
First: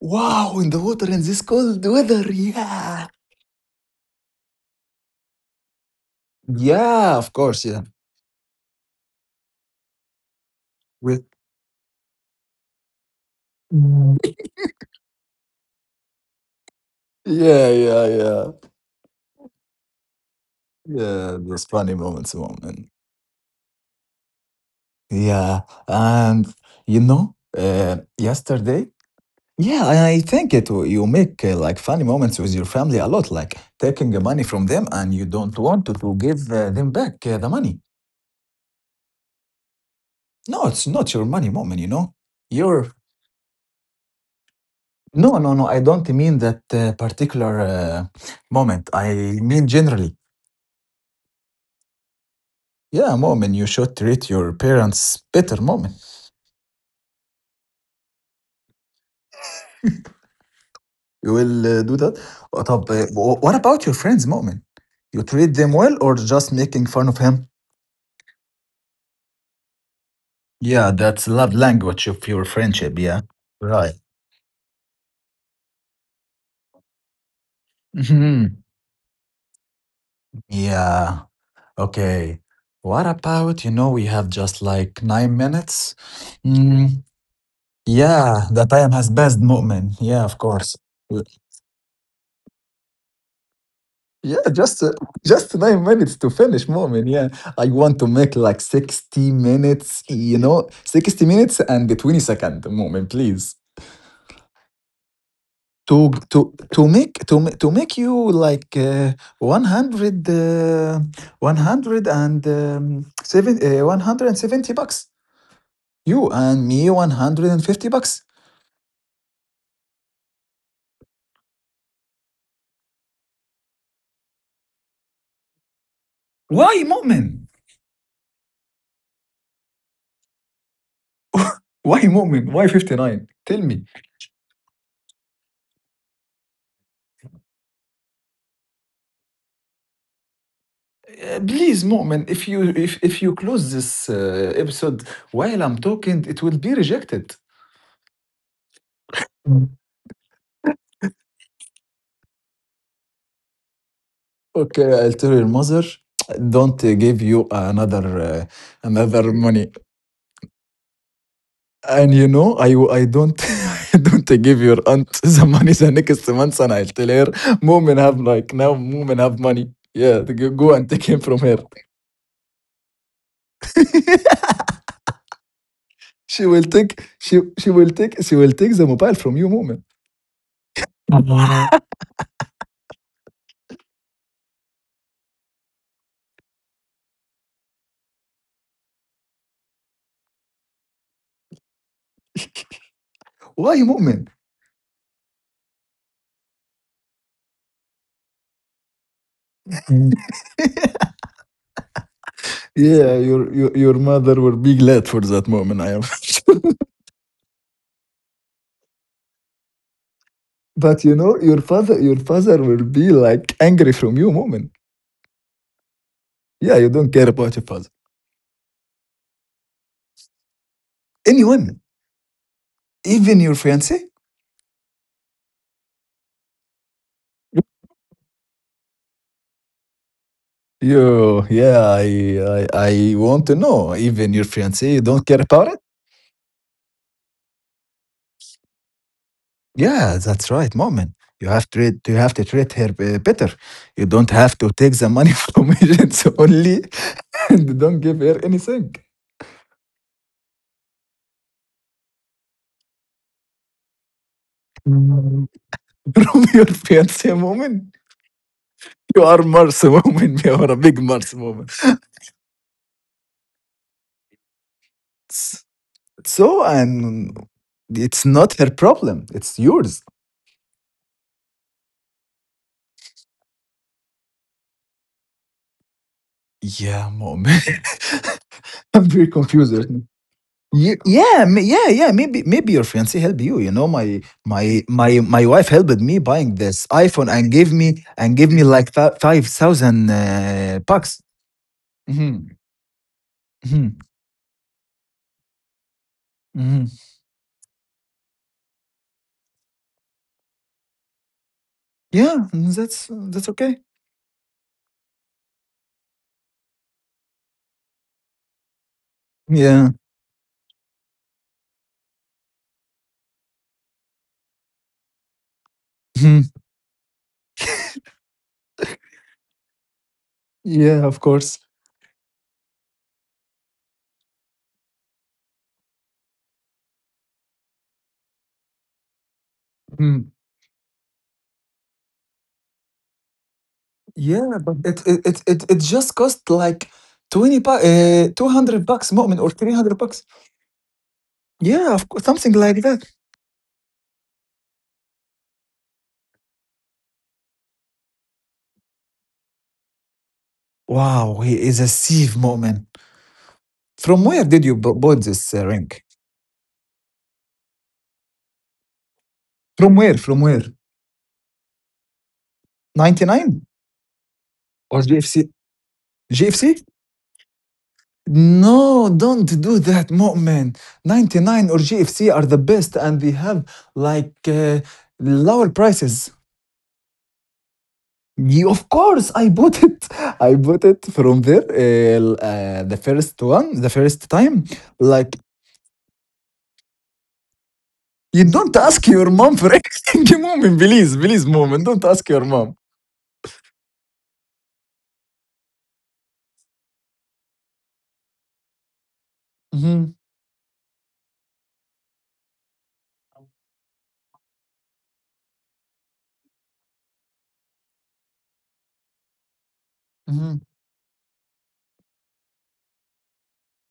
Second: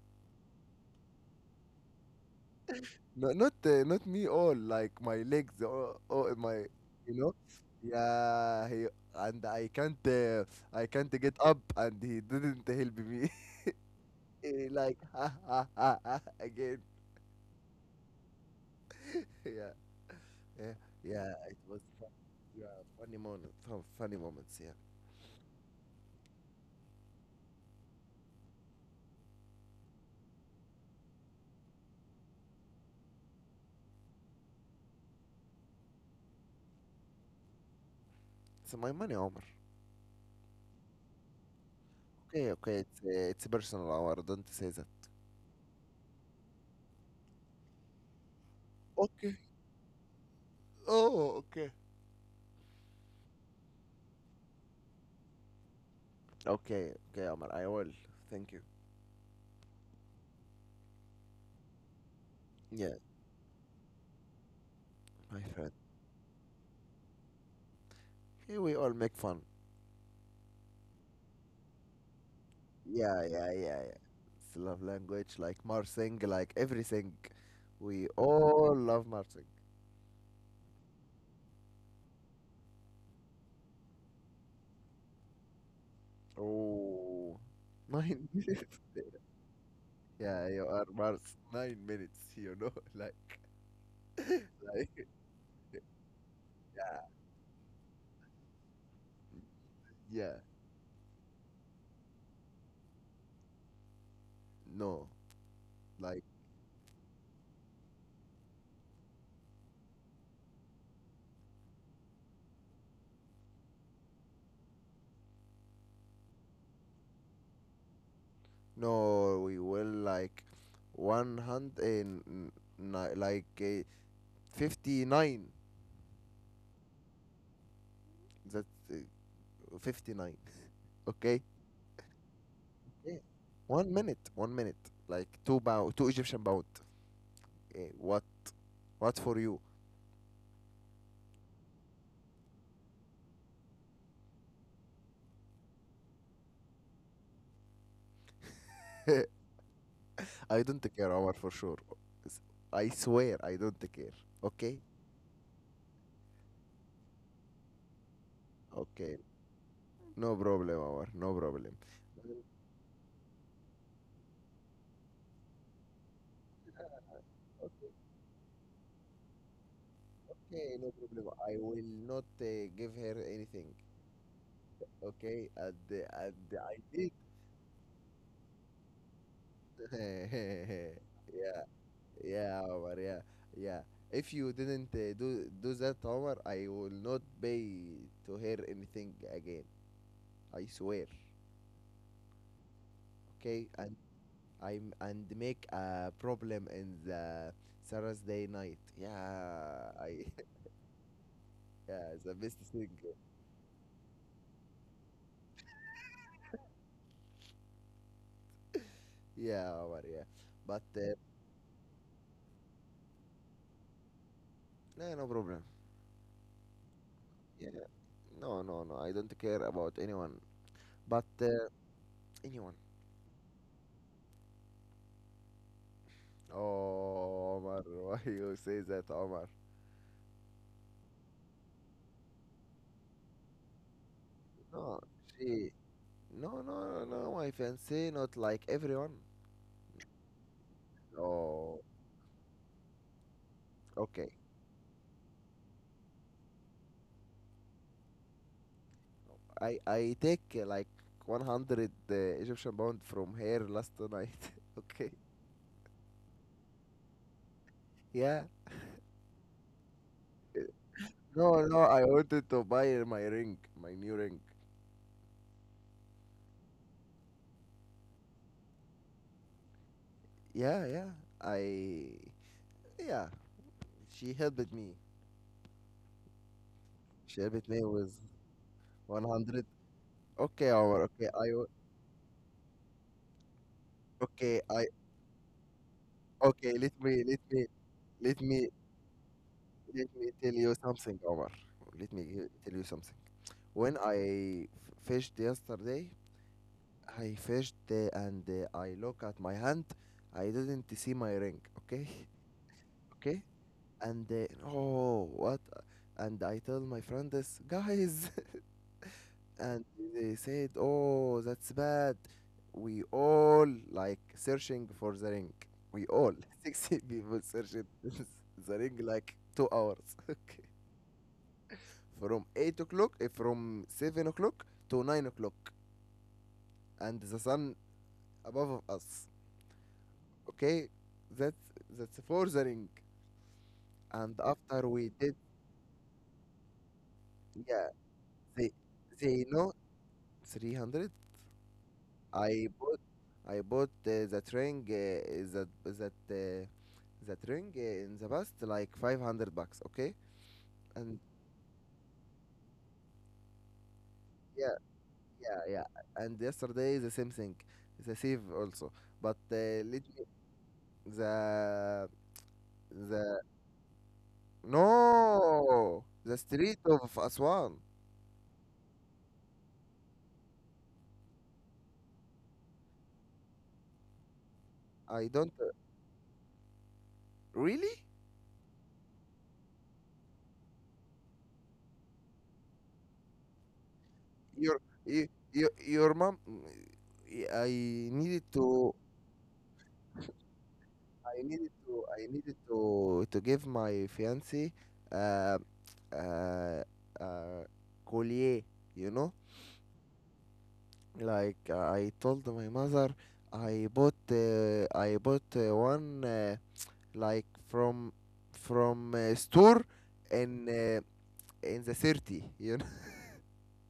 Speaker 2: Wow, in the water in this cold weather. Yeah.
Speaker 1: No, not uh, not me all, like my legs or, or my, you
Speaker 2: Yeah, of
Speaker 1: know.
Speaker 2: course, yeah.
Speaker 1: Yeah, he. And I can't uh, I can't
Speaker 2: With...
Speaker 1: get up and he didn't help me. He like ha ha ha ha again.
Speaker 2: yeah, yeah, yeah.
Speaker 1: Yeah, yeah, yeah.
Speaker 2: Yeah,
Speaker 1: It
Speaker 2: those
Speaker 1: was
Speaker 2: funny
Speaker 1: fun.
Speaker 2: moments,
Speaker 1: Yeah,
Speaker 2: moment.
Speaker 1: funny moment, fun, funny moments. Yeah,
Speaker 2: Yeah, and you know, uh, yesterday, yeah, I I think it w- you make, uh, like, funny moments with your family a lot, like taking the money from them, and you don't want to, to give, uh, them back, uh, the money.
Speaker 1: it's my money, Omar.
Speaker 2: No, it's not your money, moment. You know,
Speaker 1: Okay, okay.
Speaker 2: your
Speaker 1: It's uh, it's personal, Omar. Don't say that.
Speaker 2: no, no, no. I don't mean that, uh, particular, uh, moment.
Speaker 1: Okay.
Speaker 2: I mean generally.
Speaker 1: Oh, okay.
Speaker 2: Yeah, moment, you should treat your parents better, moment.
Speaker 1: Okay, okay, Omar, I will. Thank you.
Speaker 2: You will, uh, do that? Uh,
Speaker 1: Yeah,
Speaker 2: طب, uh, wh- what about your friends, Mu'min? You
Speaker 1: my
Speaker 2: treat
Speaker 1: friend.
Speaker 2: them well or just making fun of him?
Speaker 1: Here we all make fun.
Speaker 2: Yeah, that's love language of your friendship,
Speaker 1: Yeah,
Speaker 2: yeah.
Speaker 1: yeah, yeah, yeah.
Speaker 2: Right.
Speaker 1: It's love language, like Marsing, like everything. We
Speaker 2: Hmm.
Speaker 1: all love Marsing.
Speaker 2: Yeah. Okay. What about, you know, we have just like nine minutes? Mm,
Speaker 1: Oh, nine
Speaker 2: yeah, the
Speaker 1: minutes.
Speaker 2: time has passed, Mu'min. Yeah, of
Speaker 1: Yeah, you
Speaker 2: course.
Speaker 1: are Mars. Nine minutes, you know, like,
Speaker 2: Yeah, just uh,
Speaker 1: like,
Speaker 2: just nine minutes to finish,
Speaker 1: yeah,
Speaker 2: moment. Yeah, I want to make like sixty minutes.
Speaker 1: yeah.
Speaker 2: You know, sixty minutes and the twenty second moment, please.
Speaker 1: No,
Speaker 2: To
Speaker 1: like,
Speaker 2: to to make to ma- to make you like, uh, one hundred, uh, one hundred and um, seven, uh, one hundred and seventy bucks. You and me, one hundred and fifty bucks.
Speaker 1: no, we will like one hundred and n- ni- like uh, fifty nine.
Speaker 2: Why, moment?
Speaker 1: That's fifty nine. Okay.
Speaker 2: Why, moment? Why fifty
Speaker 1: Yeah.
Speaker 2: nine? Tell me.
Speaker 1: One minute. One minute. Like two pound, two Egyptian pound. Eh, what? What for you?
Speaker 2: Uh, please, Mu'min, if you if if you close this, uh, episode while I'm talking, it will be rejected.
Speaker 1: I don't care, Omar, for sure. S- I swear, I don't care. Okay.
Speaker 2: Okay, I'll tell your mother, don't, uh, give you another uh,
Speaker 1: Okay.
Speaker 2: another money.
Speaker 1: No problem, Omar. No problem.
Speaker 2: And you
Speaker 1: Mm.
Speaker 2: know, I I don't I don't give your aunt the money the next month, and I'll tell her, mom have like now, mom have money. Yeah, go go
Speaker 1: Okay,
Speaker 2: and
Speaker 1: no
Speaker 2: take him
Speaker 1: problem.
Speaker 2: from
Speaker 1: I
Speaker 2: her.
Speaker 1: will not uh, give her anything. Okay. And uh, and
Speaker 2: she will
Speaker 1: I
Speaker 2: take
Speaker 1: did.
Speaker 2: she she will take she will take the mobile from you, Mu'min.
Speaker 1: yeah. Yeah, Omar, yeah, yeah. If you didn't uh, do do that, Omar, I will not pay to hear anything again. I swear. Okay,
Speaker 2: Why,
Speaker 1: and
Speaker 2: Mu'min?
Speaker 1: I'm and make a problem in the Thursday night. Yeah, I, yeah, the best thing.
Speaker 2: Yeah, your, your your mother will be glad for that moment. I am sure.
Speaker 1: Yeah, Omar, yeah. But
Speaker 2: But you
Speaker 1: uh,
Speaker 2: know, your father your father will be like angry from you moment.
Speaker 1: no, no problem.
Speaker 2: Yeah, you don't care about your
Speaker 1: Yeah,
Speaker 2: father.
Speaker 1: no, no, no, I don't care about anyone. But uh,
Speaker 2: Anyone,
Speaker 1: anyone.
Speaker 2: even your fiance.
Speaker 1: Oh, Omar, why you say that, Omar?
Speaker 2: You Yeah, I, I I want to know. Even your fiance, you
Speaker 1: No,
Speaker 2: don't care about
Speaker 1: she.
Speaker 2: it.
Speaker 1: No, no, no, no, I fancy not like everyone.
Speaker 2: Yeah, that's right, moment. You have to
Speaker 1: Oh,
Speaker 2: you have to treat her, uh, better. You don't
Speaker 1: okay.
Speaker 2: have to take the money from agents only, and don't give her anything
Speaker 1: I I take uh, like one hundred uh, Egyptian pound from here last night. Okay.
Speaker 2: from your fiance moment.
Speaker 1: Yeah.
Speaker 2: You are Mars woman. You are a big Mars woman.
Speaker 1: No, no, I wanted to buy my ring, my new ring.
Speaker 2: S- So, and it's not her problem. It's yours.
Speaker 1: Yeah, yeah. I, yeah, she helped me.
Speaker 2: Yeah,
Speaker 1: She
Speaker 2: mom.
Speaker 1: helped me with
Speaker 2: I'm very
Speaker 1: one hundred.
Speaker 2: confused right now.
Speaker 1: Okay, Omar,
Speaker 2: Ye-
Speaker 1: okay.
Speaker 2: Yeah,
Speaker 1: I
Speaker 2: ma-
Speaker 1: w-
Speaker 2: yeah, yeah. Maybe, maybe your fiance helped you. You know, my,
Speaker 1: okay,
Speaker 2: my,
Speaker 1: I
Speaker 2: my, my wife helped me buying
Speaker 1: okay,
Speaker 2: this
Speaker 1: let me
Speaker 2: iPhone
Speaker 1: let
Speaker 2: and
Speaker 1: me
Speaker 2: gave me and
Speaker 1: let
Speaker 2: gave me
Speaker 1: me
Speaker 2: like fi- five
Speaker 1: let
Speaker 2: thousand
Speaker 1: me tell you
Speaker 2: uh,
Speaker 1: something,
Speaker 2: bucks.
Speaker 1: Omar. Let me
Speaker 2: Hmm.
Speaker 1: tell you something. When
Speaker 2: Hmm.
Speaker 1: I f- fished yesterday,
Speaker 2: Hmm.
Speaker 1: I fished uh, and uh, I look at my hand. I didn't see my ring. Okay,
Speaker 2: Yeah, mm, that's
Speaker 1: okay.
Speaker 2: that's okay.
Speaker 1: And uh, oh, what? And I tell my friend this, guys, and
Speaker 2: Yeah.
Speaker 1: they said, oh, that's bad. We all like searching for the ring. We all
Speaker 2: Mhm.
Speaker 1: sixty people searching the ring like two hours.
Speaker 2: Yeah, of course.
Speaker 1: Okay, from eight o'clock, eh, from seven o'clock to nine o'clock and the sun above of us.
Speaker 2: Mm-hmm.
Speaker 1: Okay, that's that's for the ring. And
Speaker 2: Yeah, but
Speaker 1: after
Speaker 2: it
Speaker 1: we
Speaker 2: it
Speaker 1: did,
Speaker 2: it it it just cost like twenty, bu
Speaker 1: yeah,
Speaker 2: uh,
Speaker 1: they
Speaker 2: two hundred bucks, Mu'min,
Speaker 1: they
Speaker 2: or
Speaker 1: know
Speaker 2: three hundred bucks.
Speaker 1: three hundred.
Speaker 2: Yeah, of course, something
Speaker 1: I
Speaker 2: like
Speaker 1: bought
Speaker 2: that.
Speaker 1: I bought uh, that ring uh, is that is that uh, that ring uh, in the past like five hundred bucks. Okay, and
Speaker 2: Wow, he is a thief, Mu'min. From where did you
Speaker 1: yeah,
Speaker 2: bu bought this,
Speaker 1: yeah,
Speaker 2: uh,
Speaker 1: yeah.
Speaker 2: ring?
Speaker 1: And yesterday the same thing, the save also. But uh,
Speaker 2: From
Speaker 1: let
Speaker 2: where?
Speaker 1: me.
Speaker 2: From where?
Speaker 1: The the
Speaker 2: ninety nine or G F C?
Speaker 1: No, the street
Speaker 2: G F C?
Speaker 1: of Aswan.
Speaker 2: No, don't do that, Mu'min. ninety nine or G F C are the best, and they have, like, uh,
Speaker 1: I don't uh,
Speaker 2: lower prices.
Speaker 1: really.
Speaker 2: You, of course, I bought it. I bought it from there. Uh, l- uh, the first one, the first time.
Speaker 1: your y-
Speaker 2: Like,
Speaker 1: y- your mom. I
Speaker 2: you
Speaker 1: needed
Speaker 2: don't
Speaker 1: to
Speaker 2: ask your mom for anything, moment. Please,
Speaker 1: i
Speaker 2: please,
Speaker 1: needed
Speaker 2: moment.
Speaker 1: to
Speaker 2: Don't
Speaker 1: I
Speaker 2: ask your
Speaker 1: needed
Speaker 2: mom.
Speaker 1: to to give my fiance uh uh uh collier, you know.
Speaker 2: Hmm.
Speaker 1: like uh, I told my mother I bought uh, I bought uh, one uh, like from from uh, store
Speaker 2: Hmm.
Speaker 1: in uh, in the city, you know.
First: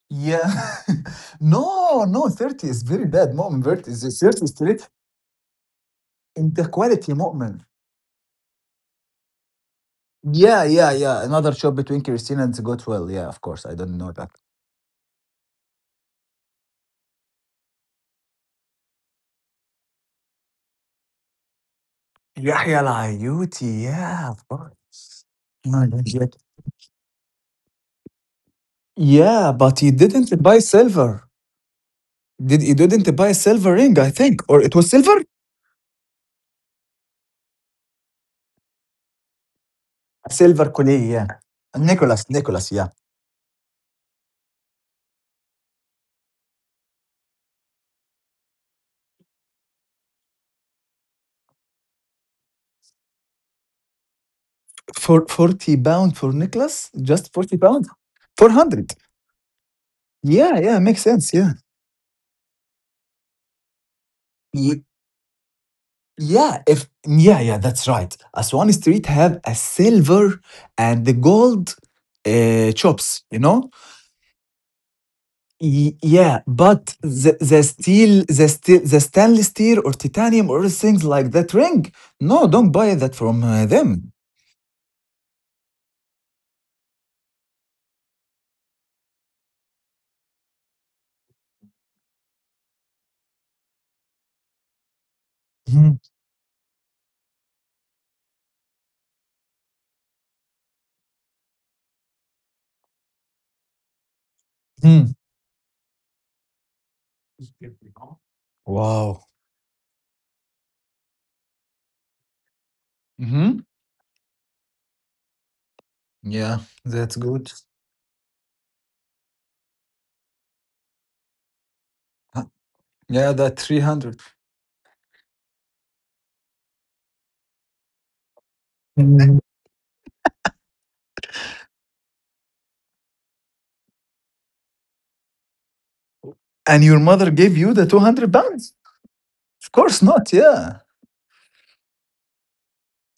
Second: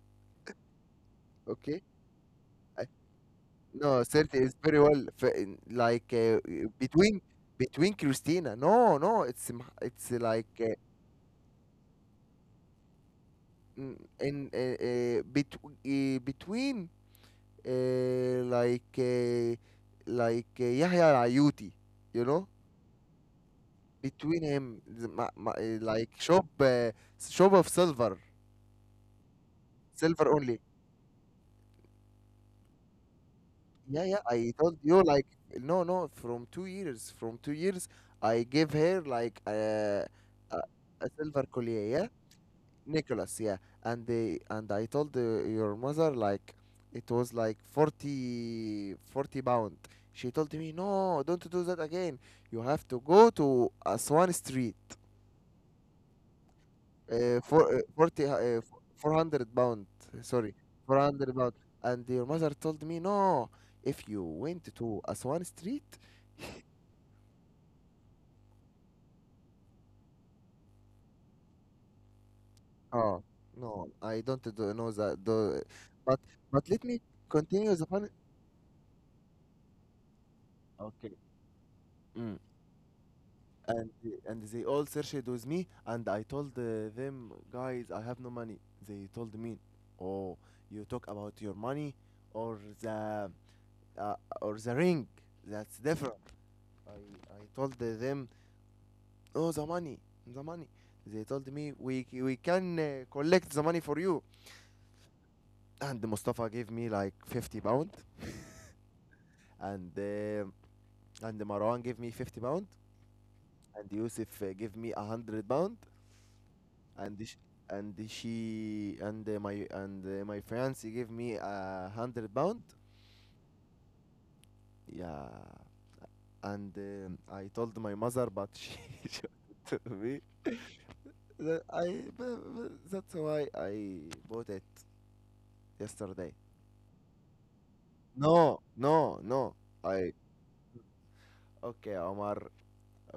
Speaker 2: Yeah.
Speaker 1: okay.
Speaker 2: no, no, thirty is very bad, moment. thirty
Speaker 1: No,
Speaker 2: is
Speaker 1: Sirte
Speaker 2: thirty is
Speaker 1: is very
Speaker 2: straight.
Speaker 1: well, f- in- like uh,
Speaker 2: In the quality,
Speaker 1: between
Speaker 2: moment.
Speaker 1: between Christina. No, no, it's m- it's like
Speaker 2: Yeah, yeah, yeah. Another shop between Christina and Goodwill. Yeah, of course. I
Speaker 1: uh,
Speaker 2: don't
Speaker 1: mm,
Speaker 2: know that.
Speaker 1: in uh, uh, bet- uh, between uh, like uh, like uh, Yahya Al-Ayuti, you know,
Speaker 2: Yahya Al-Ayouti. Yeah, of
Speaker 1: between him, the
Speaker 2: course.
Speaker 1: ma- ma- uh, like shop uh, shop of silver,
Speaker 2: Yeah, but he
Speaker 1: silver
Speaker 2: didn't buy
Speaker 1: only.
Speaker 2: silver. Did he didn't buy a silver ring,
Speaker 1: Yeah,
Speaker 2: I
Speaker 1: yeah.
Speaker 2: think.
Speaker 1: I
Speaker 2: Or it
Speaker 1: told
Speaker 2: was
Speaker 1: you
Speaker 2: silver?
Speaker 1: like. No, no. From two years, from two years, I gave her like uh, a
Speaker 2: Silver collier,
Speaker 1: a
Speaker 2: yeah.
Speaker 1: silver collier. Yeah.
Speaker 2: Nicholas, Nicholas, yeah.
Speaker 1: Nicholas, yeah. And they, and I told uh, your mother like it was like forty forty pound. She told me, "No, don't do that again. You have to go to Aswan Street.
Speaker 2: For forty pound for Nicholas? Just
Speaker 1: Uh,
Speaker 2: 40
Speaker 1: for uh,
Speaker 2: pound?
Speaker 1: 40 uh, f-
Speaker 2: four hundred.
Speaker 1: four hundred pound. Sorry,
Speaker 2: Yeah, yeah, makes
Speaker 1: 400
Speaker 2: sense,
Speaker 1: hundred
Speaker 2: yeah.
Speaker 1: pound. And your mother told me, "No, if you went
Speaker 2: Ye-
Speaker 1: to Aswan Street.
Speaker 2: Yeah, if Yeah, yeah, that's right. Aswani Street have a silver and the gold, uh, chops,
Speaker 1: Oh,
Speaker 2: you know?
Speaker 1: no, I don't do, know that. Do,
Speaker 2: Y-
Speaker 1: but
Speaker 2: yeah,
Speaker 1: but
Speaker 2: but
Speaker 1: let me
Speaker 2: the, the
Speaker 1: continue the fun.
Speaker 2: steel, the steel, the stainless steel or titanium or things
Speaker 1: Okay.
Speaker 2: like that ring.
Speaker 1: Mm.
Speaker 2: No, don't buy that from, uh,
Speaker 1: And
Speaker 2: them.
Speaker 1: they- and they all searched with me and I told uh, them, guys, I have no money. They told me, oh, you talk about your money or the uh, or the ring, that's
Speaker 2: Mhm,
Speaker 1: different. i i told them, oh, the money, the money. They told me, we c- we can uh, collect the money for you.
Speaker 2: mhm.
Speaker 1: And Mustafa gave me like fifty pound,
Speaker 2: Wow.
Speaker 1: and uh, and Marwan gave me fifty pound,
Speaker 2: Hmm.
Speaker 1: and Yusuf uh, gave me one hundred pound.
Speaker 2: Yeah, that's
Speaker 1: And sh-
Speaker 2: good.
Speaker 1: and she and uh, my and uh, my fiance gave me a hundred
Speaker 2: Uh,
Speaker 1: pound.
Speaker 2: Yeah, that three hundred.
Speaker 1: Yeah, and um, I told my mother, but she
Speaker 2: Mhm.
Speaker 1: showed it to me. That I bu- bu- that's why I bought it yesterday.
Speaker 2: And your mother gave you the 200
Speaker 1: No,
Speaker 2: pounds?
Speaker 1: no, no.
Speaker 2: Of course
Speaker 1: I,
Speaker 2: not. Yeah.
Speaker 1: okay, Omar.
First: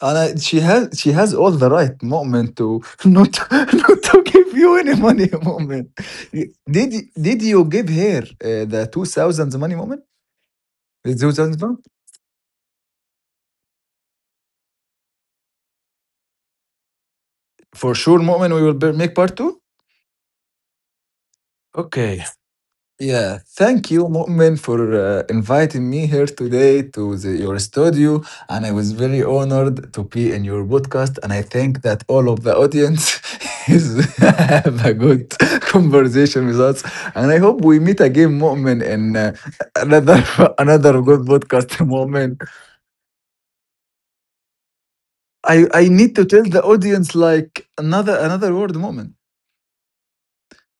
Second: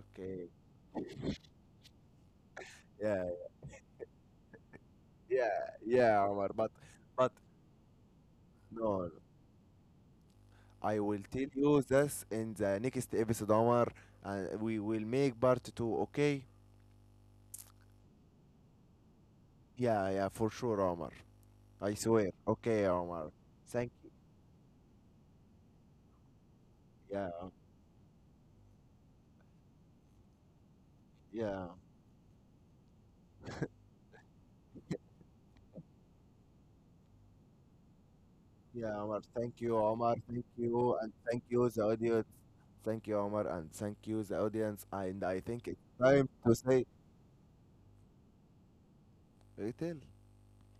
Speaker 2: And I, she has she has all the right, Mu'min, to
Speaker 1: yeah,
Speaker 2: not not to give you any money,
Speaker 1: yeah,
Speaker 2: Mu'min.
Speaker 1: yeah, Omar. But
Speaker 2: Did y-
Speaker 1: but
Speaker 2: did you give her, uh, the two
Speaker 1: no,
Speaker 2: thousands money, Mu'min?
Speaker 1: I
Speaker 2: The
Speaker 1: will
Speaker 2: two
Speaker 1: tell
Speaker 2: thousands
Speaker 1: you
Speaker 2: pound?
Speaker 1: this in the next episode, Omar, and we will make part two. Okay.
Speaker 2: For sure, Mu'min, we will be- make part two.
Speaker 1: Yeah, yeah, for sure, Omar. I
Speaker 2: Okay.
Speaker 1: swear. Okay, Omar.
Speaker 2: Yeah, thank
Speaker 1: Thank
Speaker 2: you,
Speaker 1: you.
Speaker 2: Mu'min, for, uh, inviting me here today to
Speaker 1: Yeah,
Speaker 2: the, your studio. And I was very honored to be in your podcast. And I
Speaker 1: yeah,
Speaker 2: think that all of the audience is have a good conversation with us. And I hope we meet again, Mu'min,
Speaker 1: yeah,
Speaker 2: in,
Speaker 1: Omar.
Speaker 2: uh,
Speaker 1: Thank you, Omar.
Speaker 2: another
Speaker 1: Thank you,
Speaker 2: another
Speaker 1: and
Speaker 2: good
Speaker 1: thank
Speaker 2: podcast,
Speaker 1: you, the audience.
Speaker 2: Mu'min.
Speaker 1: Thank you, Omar, and thank you, the audience. And I
Speaker 2: I,
Speaker 1: think it's
Speaker 2: I need to
Speaker 1: time
Speaker 2: tell
Speaker 1: to
Speaker 2: the
Speaker 1: say
Speaker 2: audience like another another word, Mu'min.
Speaker 1: retail.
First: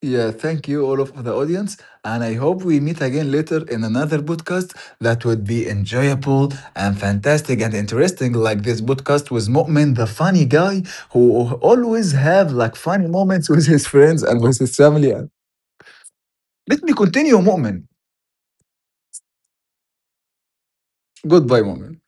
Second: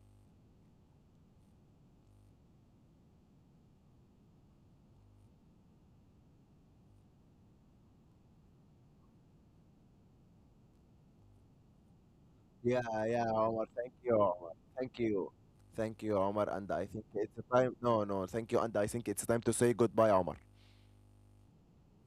Speaker 2: Yeah, thank you, all of the audience. And I hope we meet again later in another podcast that would be enjoyable and fantastic and interesting, like this podcast with Mu'min, the funny guy who always have like
Speaker 1: Yeah,
Speaker 2: funny
Speaker 1: yeah,
Speaker 2: moments
Speaker 1: Omar.
Speaker 2: with his
Speaker 1: Thank you,
Speaker 2: friends and
Speaker 1: Omar.
Speaker 2: with his
Speaker 1: Thank
Speaker 2: family.
Speaker 1: you. Thank you, Omar. And
Speaker 2: Let
Speaker 1: I
Speaker 2: me
Speaker 1: think
Speaker 2: continue,
Speaker 1: it's time.
Speaker 2: Mu'min.
Speaker 1: No, no, thank you. And I think it's time to say goodbye, Omar.
Speaker 2: Goodbye, Mu'min.